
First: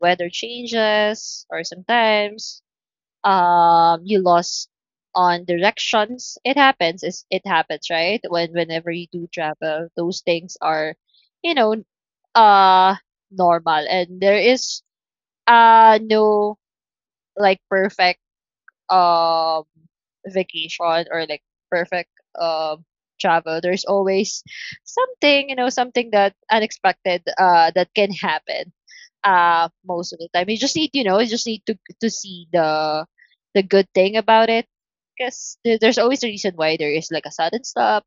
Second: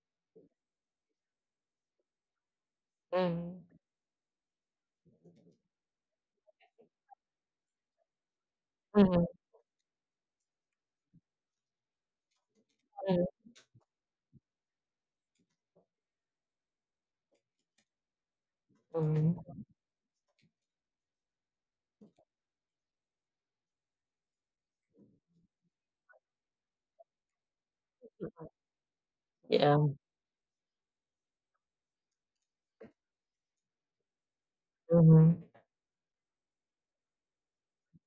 B: weather changes, or sometimes
A: mhm,
B: you lost on directions. It happens, is it happens, right, when whenever you
A: mhm,
B: do travel those things are, you know, uh
A: mhm,
B: normal. And there is no like perfect
A: mhm.
B: um vacation, or like perfect um travel. There's always something, you know, something that unexpected that can happen
A: Yeah,
B: most of the time. You just need, you know, you just need to see the good thing about it,
A: mhm,
B: because there's always a reason why there is like a sudden stop.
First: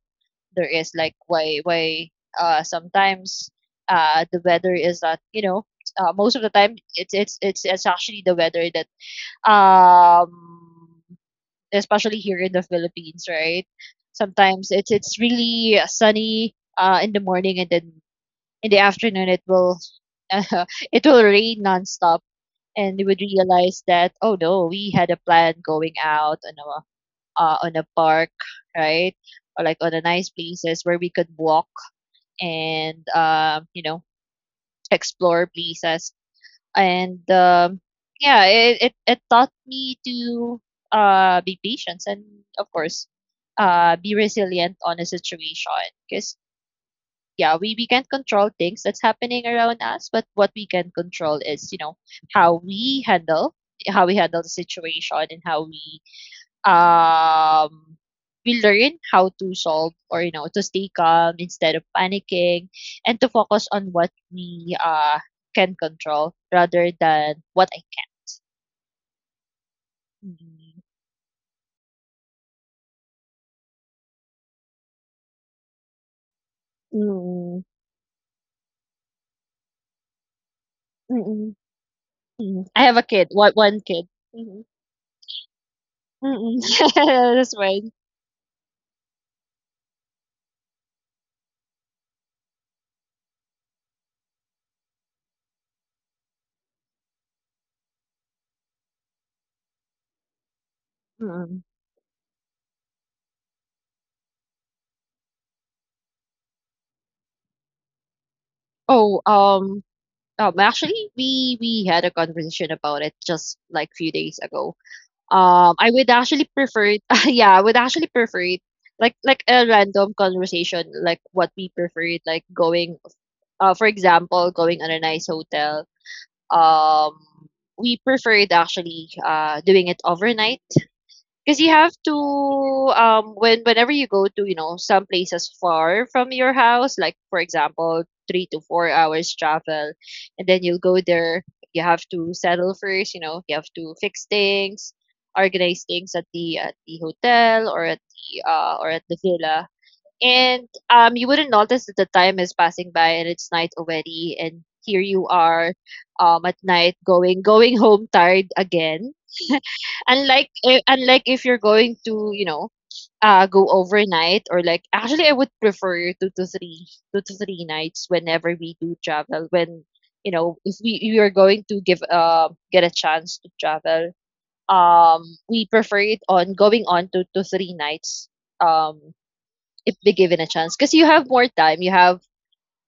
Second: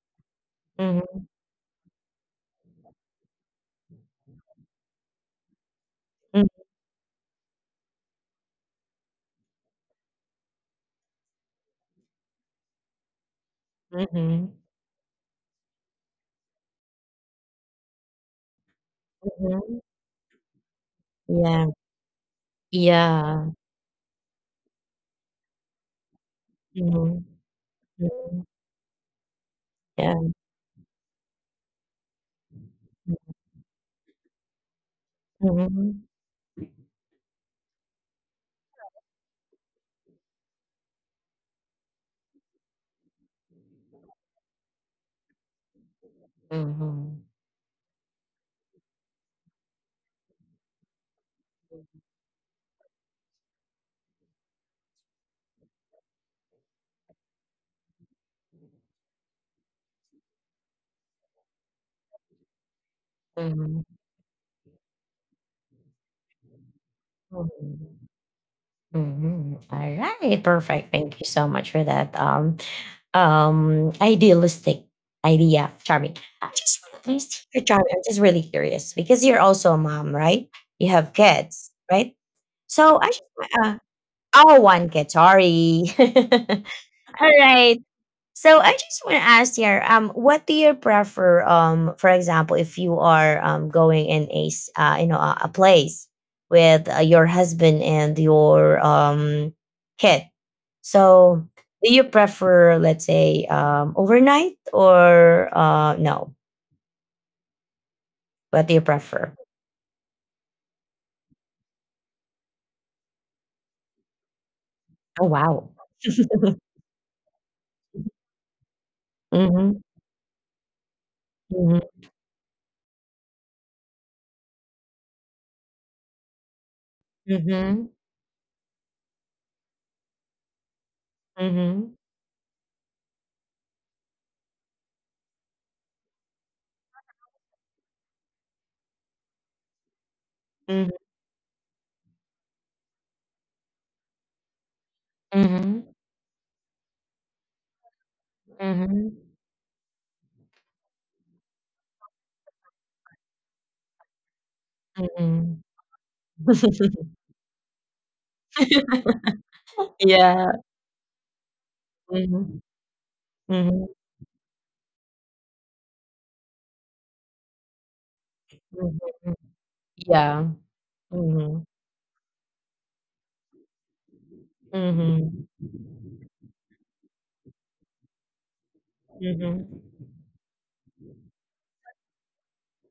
B: There is like,
A: mhm,
B: why sometimes the weather is that, you know, most of the
A: mm,
B: time it's actually the weather that um especially here in the Philippines, right?
A: mhm,
B: Sometimes it's really sunny in the morning, and then in the afternoon it
A: mhm.
B: will it will rain
A: Yeah,
B: nonstop, and we would
A: yeah,
B: realize that, oh no, we had a plan going out on a
A: mhm,
B: park,
A: mhm,
B: right? Or like on a
A: yeah,
B: nice places where we could walk and
A: mm,
B: uh, you know explore
A: mhm,
B: places. And yeah, it taught me to, be patient, and of course be resilient on a situation because,
A: mhm,
B: yeah, we can't control things that's happening around us, but what we can control is, you know, how we handle how we handle the situation, and how um we learn how to solve, or you know, to stay calm instead of panicking, and to focus
A: mhm,
B: on what we can control rather than what I
A: mhm, mhm. Alright,
B: can.
A: perfect. Thank you so much for that. Um, idealistic idea, Charmy. I'm just,
B: Mm,
A: I'm just,
B: mm,
A: Charmy, I'm just really curious because you're also a mom, right? You have
B: mm,
A: kids, right?
B: mm. I
A: So
B: have a
A: I
B: kid, one
A: just.
B: one kid.
A: Oh,
B: Mm-mm.
A: one Qatari.
B: Mm-mm.
A: All
B: That's
A: right.
B: right.
A: So I just want to ask here, what do you prefer? For example, if you are going in a you know, a place with your husband and your kid, so
B: Mm.
A: do you prefer, let's say, overnight or no? What do you
B: Oh,
A: prefer?
B: actually, we had a conversation about it just like few days ago.
A: Oh wow.
B: I would actually prefer, yeah, I would actually prefer it like a
A: Mm-hmm.
B: random conversation, like what we preferred, like going, for example, going on a nice hotel. Um,
A: Mm-hmm.
B: we preferred actually doing it overnight, because you
A: Mm-hmm.
B: have to, when whenever you go to, you know, some places far from your house, like for example, 3 to 4 hours travel, and then you'll
A: Mm-hmm.
B: go there, you have to settle first, you know, you have to fix things, organize
A: Mm-hmm.
B: things at the hotel, or at the
A: Mm-hmm.
B: villa. And you wouldn't notice that the time is passing by, and it's night already, and here you
A: Mm-hmm.
B: are at night going home tired again,
A: Yeah.
B: unlike if you're going to, you
A: Mhm.
B: know, go
A: Mhm.
B: overnight, or like, actually, I would prefer two to three nights whenever we do
A: Mhm.
B: travel when, you
A: Yeah.
B: know, if we you are
A: Mhm.
B: going to give get a chance to travel.
A: Mhm.
B: We prefer it on going on to 2 to 3 nights, um
A: Mhm.
B: if they given a chance, because you have more time, you have,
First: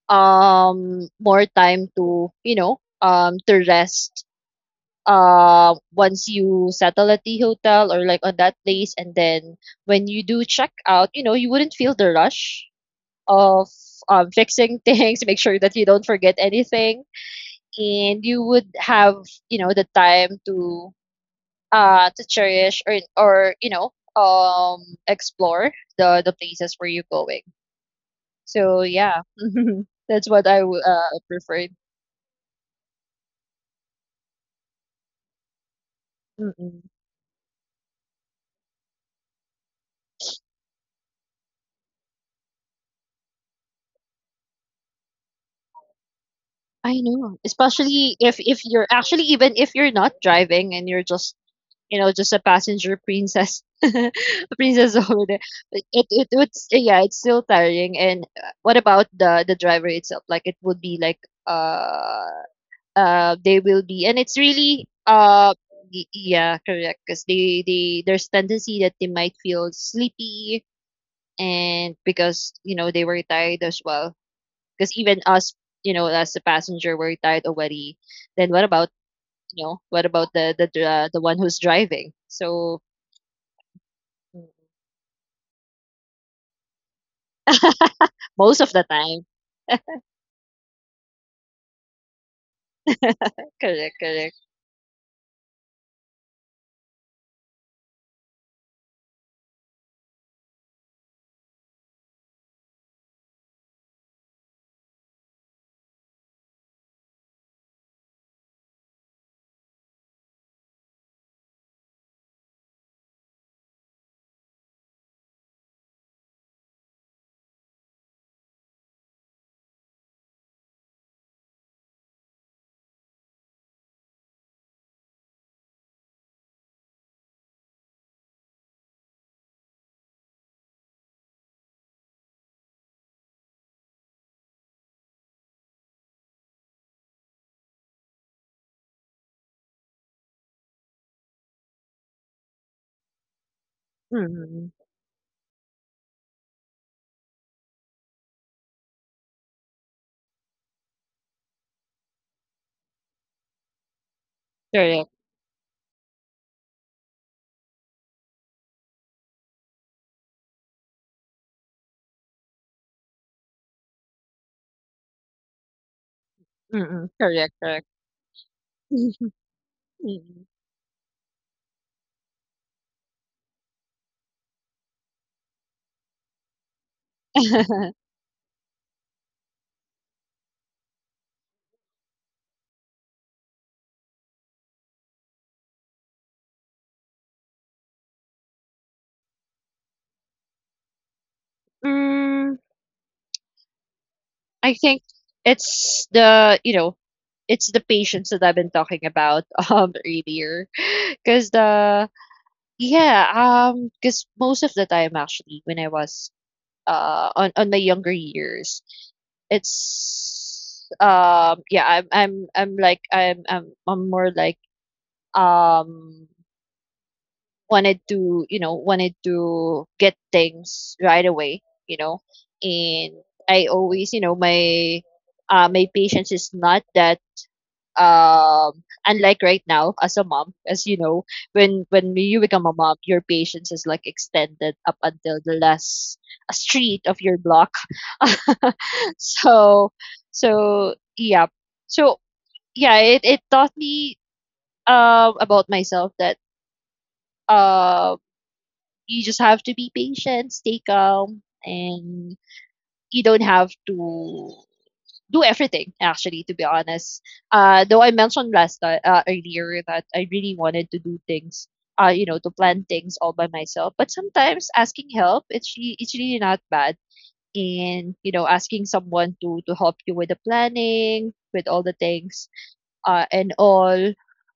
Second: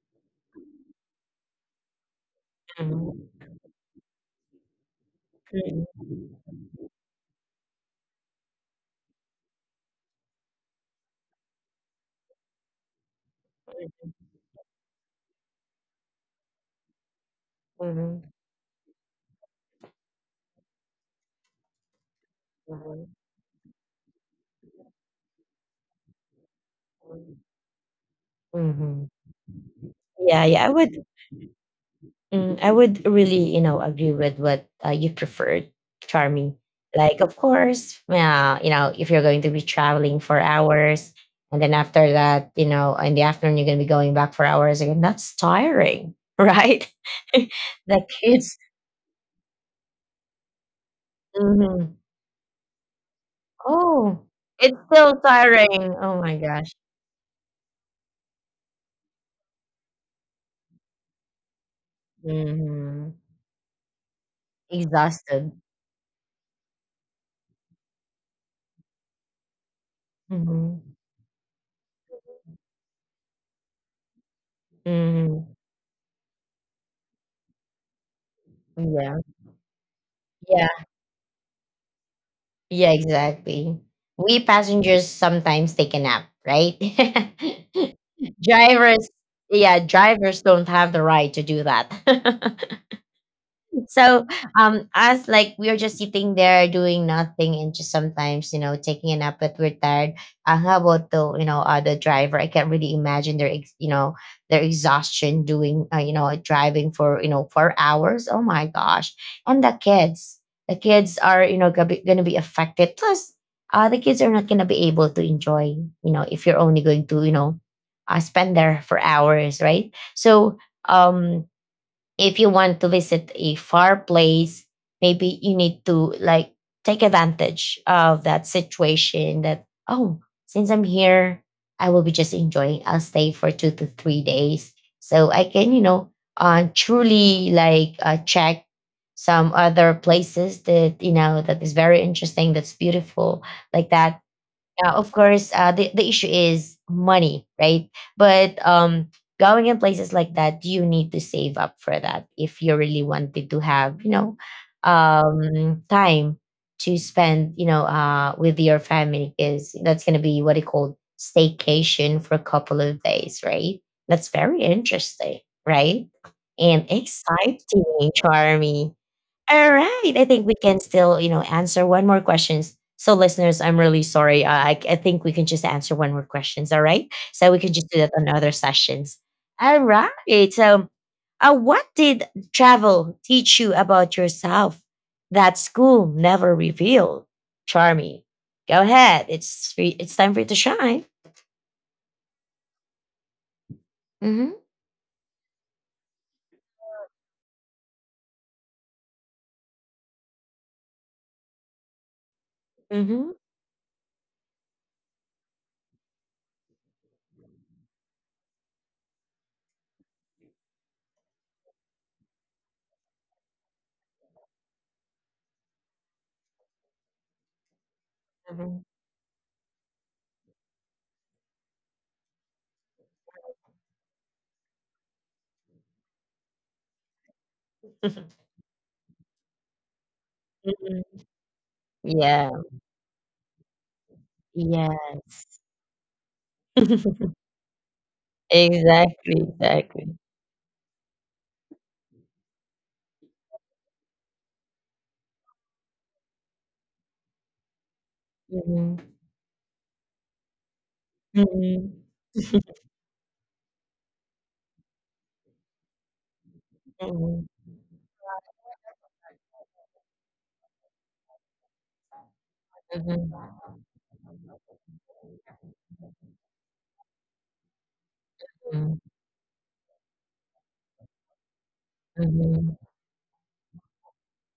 B: more time to, you know,
A: Mhm.
B: to rest
A: Mhm.
B: once you settle at the hotel, or like on that place, and then when you do check out, you know, you wouldn't feel the rush of, fixing things, make sure that you don't forget anything,
A: Mhm.
B: and you would have, you know, the time to, to cherish, or
A: Mhm.
B: or you know, um explore the places where you're going. So
A: Mhm.
B: yeah that's what
A: Yeah,
B: I
A: yeah. I would,
B: preferred.
A: mm, I would really, you know, agree with what, you preferred, Charmy. Like, of course, yeah, you know, if you're going to be traveling for hours and then after that, you know, in the afternoon you're going to be going back for hours again, that's tiring, right?
B: I know,
A: The
B: especially if
A: kids.
B: if you're actually, even if you're not driving and you're just,
A: Mhm.
B: you know, just a passenger princess, a
A: Oh, it's
B: princess
A: still
B: over there.
A: tiring.
B: It
A: Oh
B: it
A: my
B: it's
A: gosh.
B: yeah, it's still tiring. And what about the driver itself? Like it would be like uh
A: Mhm.
B: they will be, and it's really
A: Exhausted.
B: yeah, correct, because they there's tendency that they might feel sleepy,
A: Mhm.
B: and because, you know, they were tired as well, because even us,
A: Mhm.
B: you know, as a passenger, we're tired already. Then what about,
A: Yeah.
B: you know, what about the
A: Yeah.
B: dr- the one who's driving? So
A: Yeah, exactly. We
B: mm,
A: passengers sometimes take a nap, right?
B: most of the
A: Drivers,
B: time,
A: yeah, drivers don't have the right to do that.
B: correct,
A: So
B: correct,
A: us, like we are just sitting there doing nothing and just sometimes, you know, taking a nap but we're tired. How about the, you know, the driver? I can't really imagine their, you know, their exhaustion doing, you know, driving for, you know, 4 hours. Oh my gosh! And the kids are, you know, gonna be, affected. Plus, the kids are not gonna be able to enjoy, you know, if you're only going to, you know, spend there for hours, right? So um if you want to visit a far place, maybe you need to, like, take advantage of that situation that, oh, since I'm here, I will be just enjoying. I'll stay for 2 to 3 days. So I can, you know, truly, like, check some other places that, you know, that is very interesting, that's beautiful, like that.
B: mm,
A: Yeah, of course, the issue is money, right? But going in places like that, you need to save up for that if you really wanted to have, you know,
B: correct,
A: time to spend, you know, with your family, because that's going to be what it called staycation for a couple of days, right? That's very interesting, right? And
B: mm, correct, correct.
A: exciting, Charmy. All right. I think
B: Mm.
A: we can still, you know, answer one more questions. So, listeners, I'm really sorry. I think we can just answer one more questions. All right. So we can just do that on other sessions. All right. So, what did travel teach you about yourself that school never revealed? Charmy, go ahead. It's free, it's time for you to shine.
B: Mm,
A: Mm-hmm.
B: I think it's the you know, it's the patience that I've been talking about earlier, because the,
A: Mm-hmm.
B: yeah, because most of the time, actually, when I was on my younger years, it's yeah, I'm more like, um wanted to, you know, wanted to get things right away, you know, and I always, you know, my, my patience is not that, unlike right now, as a mom, as you
A: Hmm.
B: know, when you
A: Yeah.
B: become a mom, your patience is like extended up until the
A: Yes.
B: last street of your block.
A: Exactly.
B: so,
A: Exactly.
B: so yeah, so yeah, it taught me, about myself, that uh
A: Mhm.
B: you just have to be patient, stay calm,
A: Mhm.
B: and you don't have to do everything, actually, to be honest.
A: Mhm.
B: Though I mentioned earlier that I really wanted to do things, you know, to plan things
A: Mhm.
B: all by myself, but sometimes asking help, it's really not bad, and, you know, asking
A: Mhm.
B: someone to help you with the planning, with all the things,
A: Mhm.
B: and all,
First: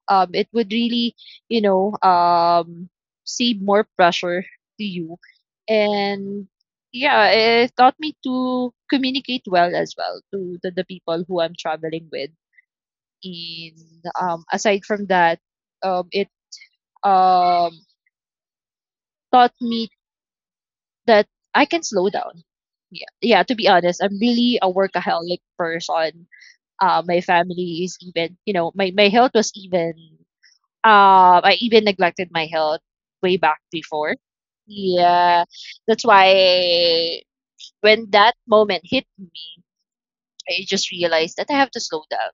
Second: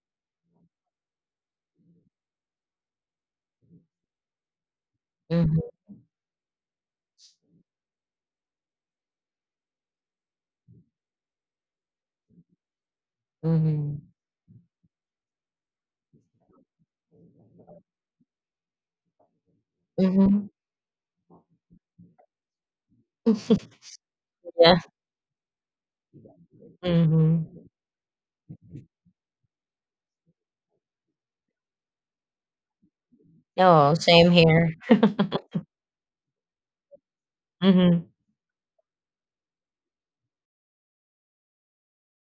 B: it would really, you know, save more pressure to you. And yeah, it taught me to communicate well as well to, the people who I'm traveling with. And
A: Mhm.
B: um, aside from that, it, um, taught me
A: Mhm. Mhm.
B: that I can slow down. Yeah, yeah, to be honest, I'm really a
A: Yeah.
B: workaholic person. My
A: Mhm.
B: family is even, you know, my health was even, I even neglected my health way back
A: No,
B: before.
A: same here.
B: Yeah, that's why
A: Mhm.
B: when that moment hit me, I just realized that I have to slow down.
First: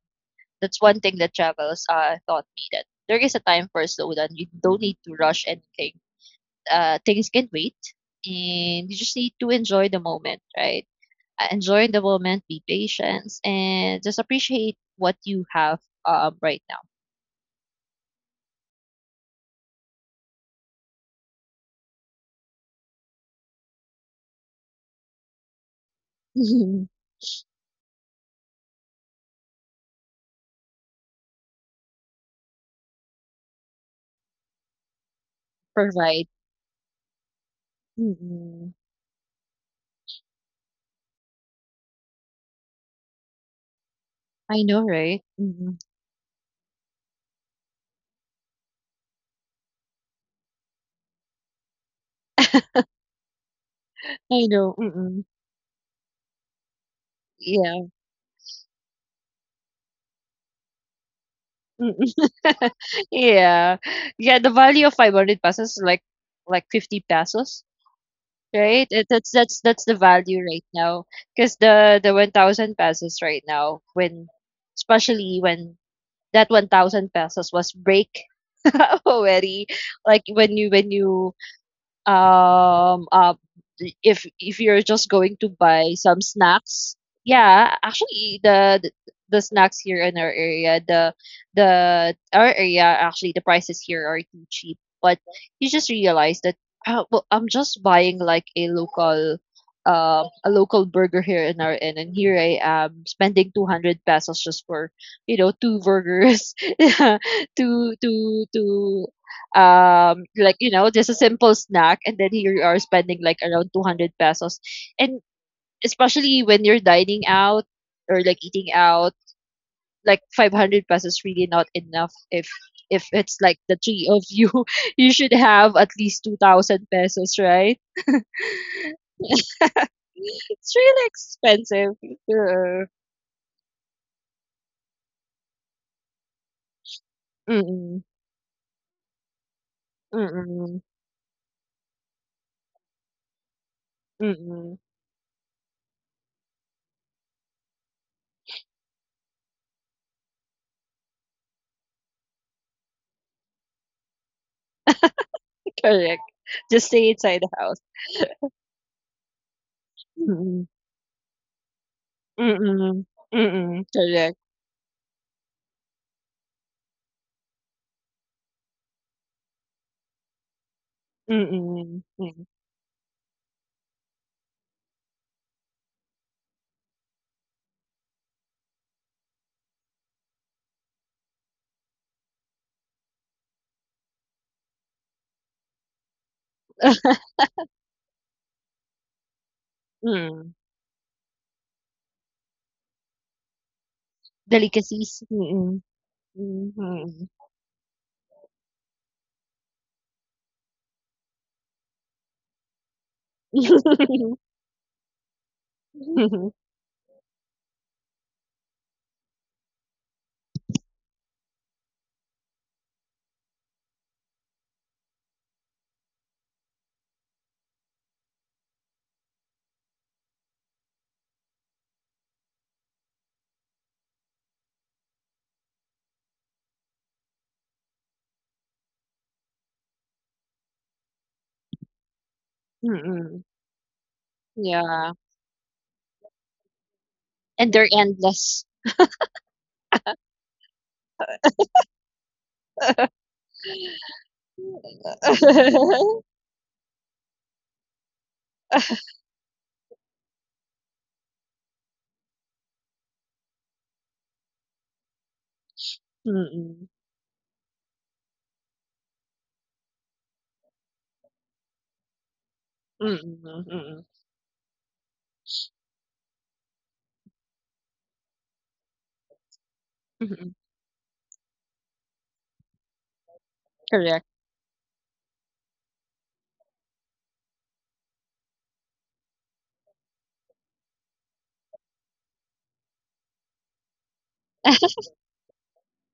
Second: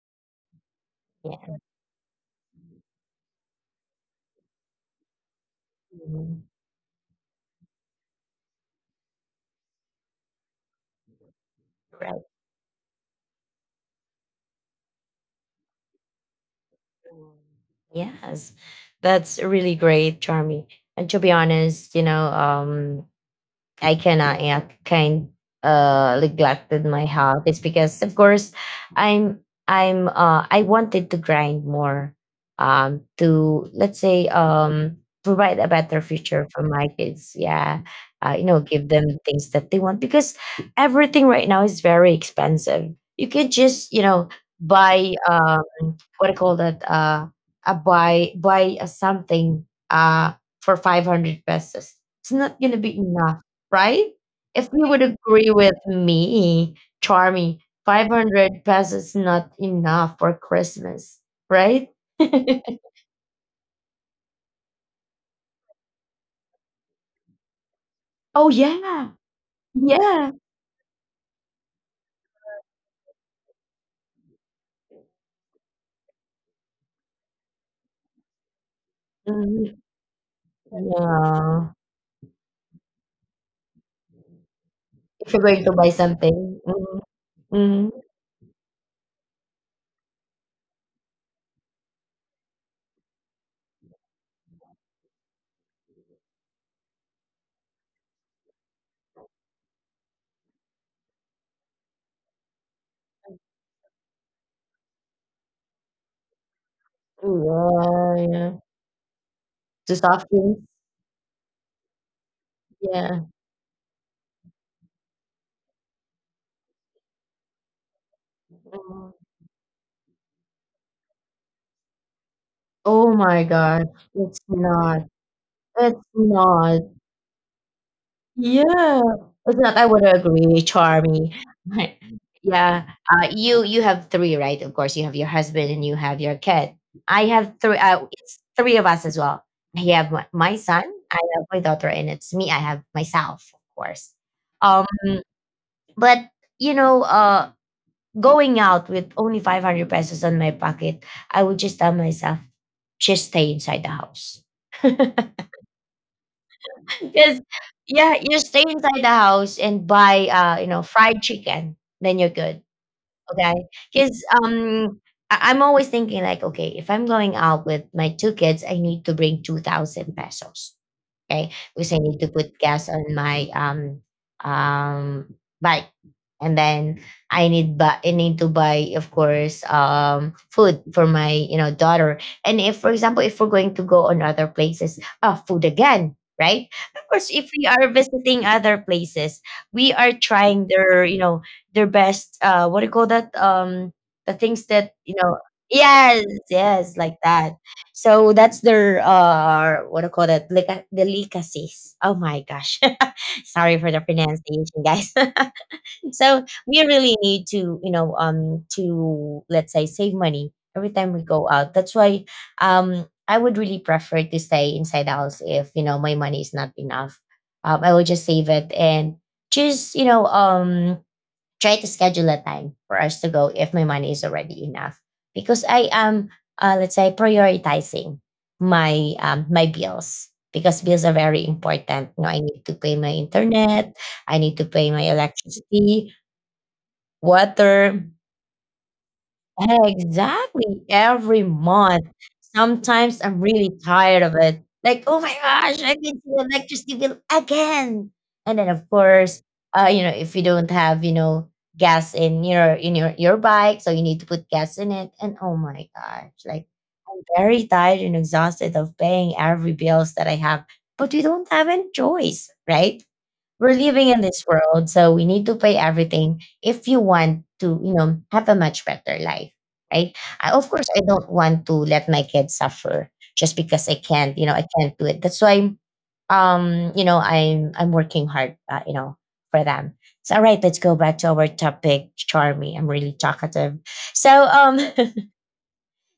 B: That's one thing that
A: Yeah.
B: travels, taught me that there is a time for slow down. You don't need to rush anything.
A: Mhm.
B: Things can wait, and you just need to enjoy the moment, right? Enjoy the
A: Right.
B: moment, be patient, and just appreciate what you have, right
A: Yes. That's really great, Charmy. And to be honest, you know, I cannot, yeah, kind, neglected
B: now.
A: my health. It's because of course I'm I'm I wanted to grind more, to let's say, provide a better
B: Provide.
A: future for my kids. Yeah. You know, give them things that they want because everything right now is very expensive. You can just, you know,
B: I know,
A: buy
B: right? Mm-mm.
A: what do you call that? A buy, buy a something, for 500 pesos. It's not gonna be enough, right?
B: I
A: If
B: know.
A: you would
B: Mm-mm.
A: agree with me, Charmy,
B: Yeah.
A: 500 pesos not enough for Christmas, right?
B: Mm-mm. Yeah. Yeah, the value of 500 pesos is like 50 pesos,
A: Oh
B: right?
A: yeah,
B: That's that's the
A: yeah.
B: value right now, because the 1,000 pesos right now, when, especially when that 1,000 pesos was break already,
A: Mhm.
B: like when you,
A: Yeah.
B: um uh if you're just
A: If
B: going
A: you're
B: to
A: going to buy
B: buy some
A: something,
B: snacks.
A: mhm.
B: Yeah,
A: Mhm.
B: actually, the snacks here in our area, the our area, actually, the prices here are too cheap, but you just realize that, oh well, I'm just buying like a local, a local burger here in our inn, and here I am spending 200 pesos just for, you know, two burgers two
A: Yeah,
B: two
A: yeah.
B: two
A: To soft
B: like,
A: drinks,
B: you know, just a simple snack, and then here you are spending
A: yeah.
B: like around 200 pesos, and especially when you're dining out, or like eating
A: Mhm.
B: out, like 500 pesos really not enough, if
A: Oh
B: it's
A: my
B: like the
A: God,
B: three of
A: it's
B: you
A: not.
B: you should have at
A: It's
B: least
A: not.
B: 2,000 pesos, right?
A: Yeah. It's not. I would agree,
B: It's really
A: Charmy.
B: expensive,
A: Yeah.
B: yeah.
A: You you have three, right? Of course, you have your husband and you have your kid. I have three.
B: Mm-mm,
A: It's three of us as well. I have my, my
B: mm-mm,
A: son. I have my daughter, and it's me. I have myself, of course.
B: mm-mm.
A: Um, but you know, going out with only 500 pesos on my pocket, I would just tell myself, just stay inside the house.
B: Correct. Just stay
A: Because
B: inside the house.
A: yeah, you stay inside the house and buy, you
B: Mm-mm,
A: know, fried chicken, then you're good.
B: mm-mm,
A: Okay.
B: mm-mm.
A: Because
B: Correct.
A: I'm always thinking like, okay, if I'm going out with my two kids, I need to bring 2,000 pesos, okay? Because I
B: Mm-mm.
A: need to
B: Mm-mm.
A: put gas on my um bike, and then I need to buy, of course, food for my, you know, daughter. And if, for example, if we're going to go on other places, oh, food again, right? Of course, if we are visiting other places, we are
B: Mm.
A: trying their, you know, their best. What do you call that? The things that you
B: Delicacies.
A: know.
B: Mm.
A: Yes,
B: Mm,
A: yes, like
B: mm.
A: that. So that's their, what do you call that? Delicacies. Oh my gosh. Sorry for the pronunciation, guys. So we really need to, you know, to let's say save money every time we go out. That's why I would really prefer to stay inside the house if, you know, my money is not enough. I will just save it and just try to schedule a time for us to go if my money is already enough because I am let's say prioritizing my my bills because bills are very important. I need to pay my
B: Mm.
A: internet, I need to pay my
B: Yeah.
A: electricity,
B: And they're
A: water.
B: endless.
A: Eh, exactly. Every month. Sometimes I'm really tired of it. Like, oh my gosh, I can see the electricity bill again. And then of course, if you don't have, gas in your bike, so you need to put gas in it. And oh my gosh, like
B: Mm.
A: I'm very tired and exhausted of paying every bills that I have. But we don't have any choice, right?
B: Mm.
A: We're
B: Mm.
A: living in this world, so we need to pay everything if you want to, have a much better life, right? I,
B: Mm.
A: of course, I don't want to let my kids suffer just because I
B: Correct.
A: can't, I can't do it. That's why, I'm working hard, for them. So, all right, let's go back to our topic, Charmy. I'm really talkative. So,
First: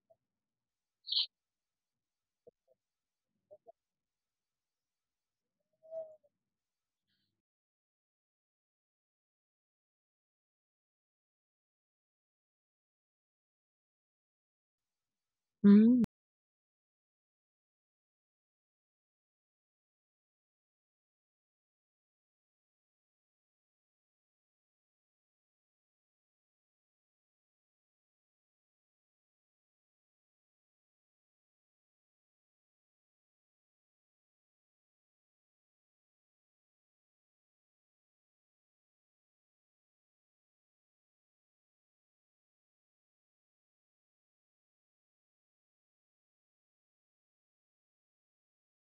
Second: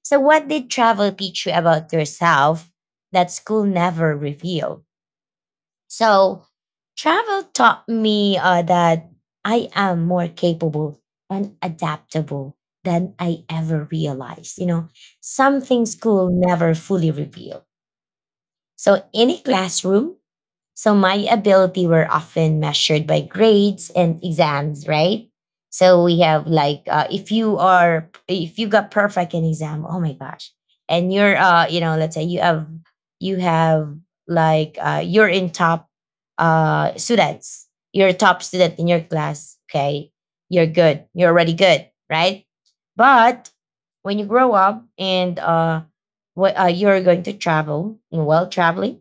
A: so what did travel teach you about yourself that school never revealed? So travel taught me that I am more capable and adaptable than I ever realized. You know, something
B: Mm.
A: school never fully revealed. So in a classroom, so my ability were often measured by grades and exams, right? So we have like if you are if you got perfect in exam, oh my gosh, and you're you know let's say you have like you're in top students, you're a top student in your class, okay, you're good, you're already good, right? But when you grow up and you're going to travel, well traveling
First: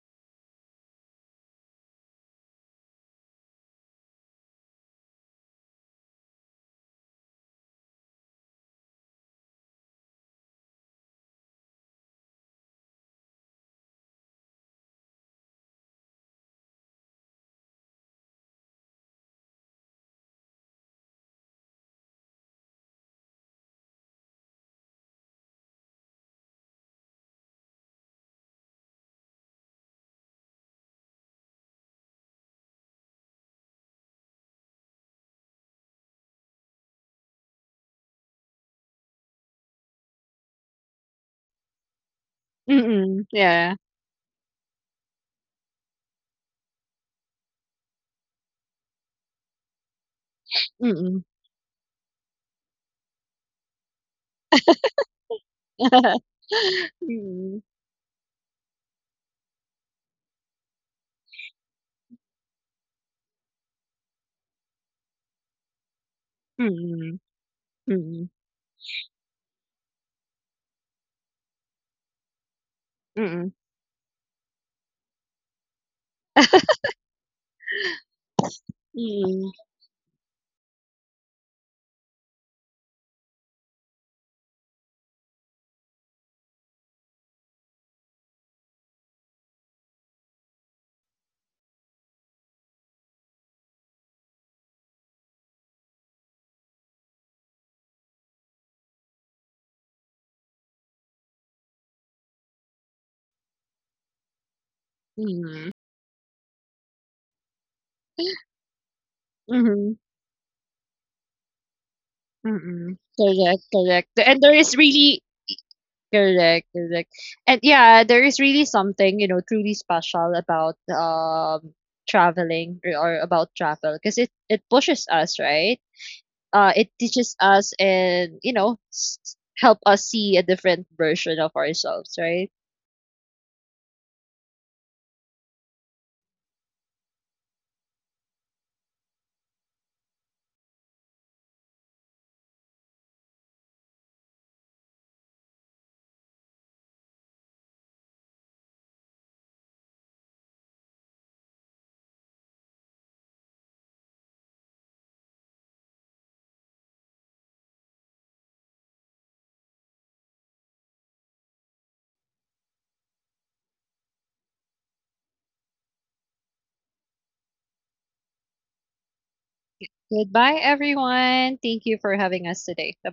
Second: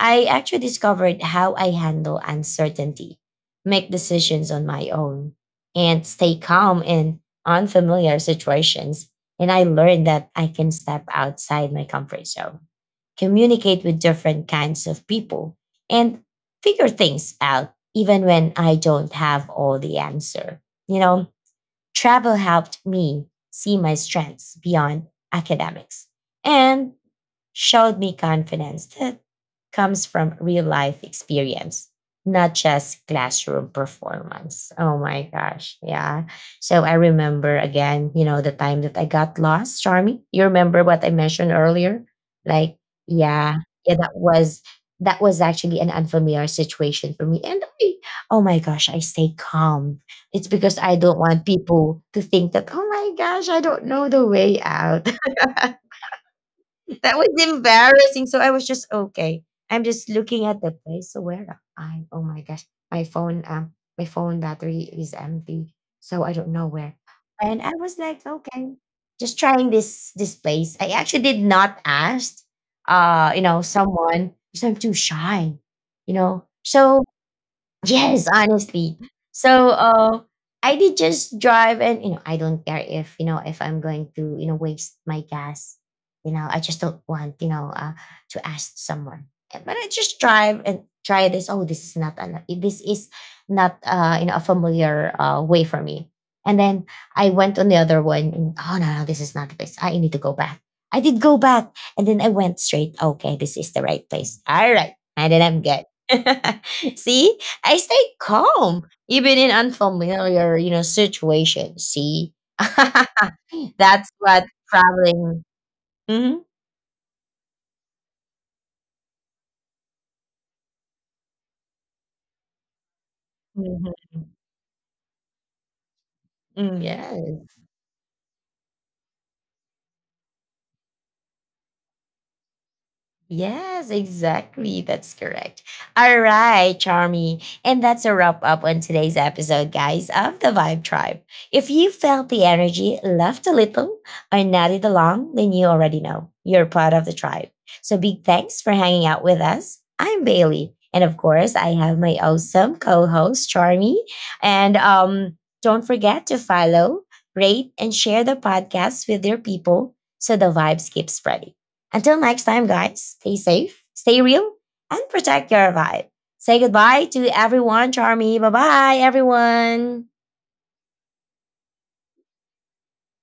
A: I actually discovered how I handle uncertainty, make decisions on my own, and stay calm in unfamiliar situations. And I learned that I can step outside my comfort zone, communicate with different kinds of people, and figure things out even when I don't have all the answer. You know, travel helped me see my strengths beyond academics and showed me confidence that comes from real life experience, not just classroom performance. Oh my gosh. Yeah. So I remember again, you know, the time that I got lost, Charmy. You remember what I mentioned earlier? Like,
B: Mm.
A: yeah,
B: Yeah.
A: yeah, that was actually an unfamiliar situation for me. And I, oh my gosh, I stay calm. It's because I don't
B: Mm.
A: want people to think that, oh my gosh, I don't know the way out.
B: Mm.
A: That was embarrassing. So I was just okay. I'm just looking at the place. So where am I? Oh my gosh, my phone um my phone battery is empty, so I don't know where.
B: Mm.
A: And I was like,
B: Mm.
A: okay, just trying this place. I actually did not ask,
B: Mm.
A: someone because I'm too shy, you know. So yes, honestly.
B: Mm.
A: So I did just drive and you know, I don't care if you know if I'm going to, waste my gas. You know, I just don't want, to ask someone. But I just drive and try this. Oh, this is not an this is not you know a familiar way for me. And then I went on the other one and oh no, no, this is not the place. I need to go back. I did go back and then I went straight. Okay, this is the right place. All right. And then I'm
B: Mm.
A: good. See? I stay calm even in
B: Mm.
A: unfamiliar, situations. See,
B: Mm. Correct, correct.
A: that's
B: And
A: what
B: there is really
A: traveling. Mhm.
B: Correct, correct. And yeah, there is really something, you know, truly special about traveling, or about
A: Mhm.
B: travel, because it pushes us, right?
A: Mm,
B: It teaches
A: yes.
B: us and, you know, help us see a different version of ourselves, right?
A: Yes, exactly. That's correct. All right, Charmy. And that's a wrap up on today's episode, guys, of the Vibe Tribe. If you felt the energy, laughed a little, or nodded along, then you already know you're part of the tribe. So big thanks for hanging out with us. I'm Bailey. And of course, I have my awesome co host, Charmy. And don't forget to follow, rate, and share the podcast with your people so the vibes keep spreading. Until next time, guys, stay safe, stay real, and protect your vibe. Say goodbye to everyone, Charmy. Bye bye, everyone.
B: Goodbye, everyone. Thank you for having us today.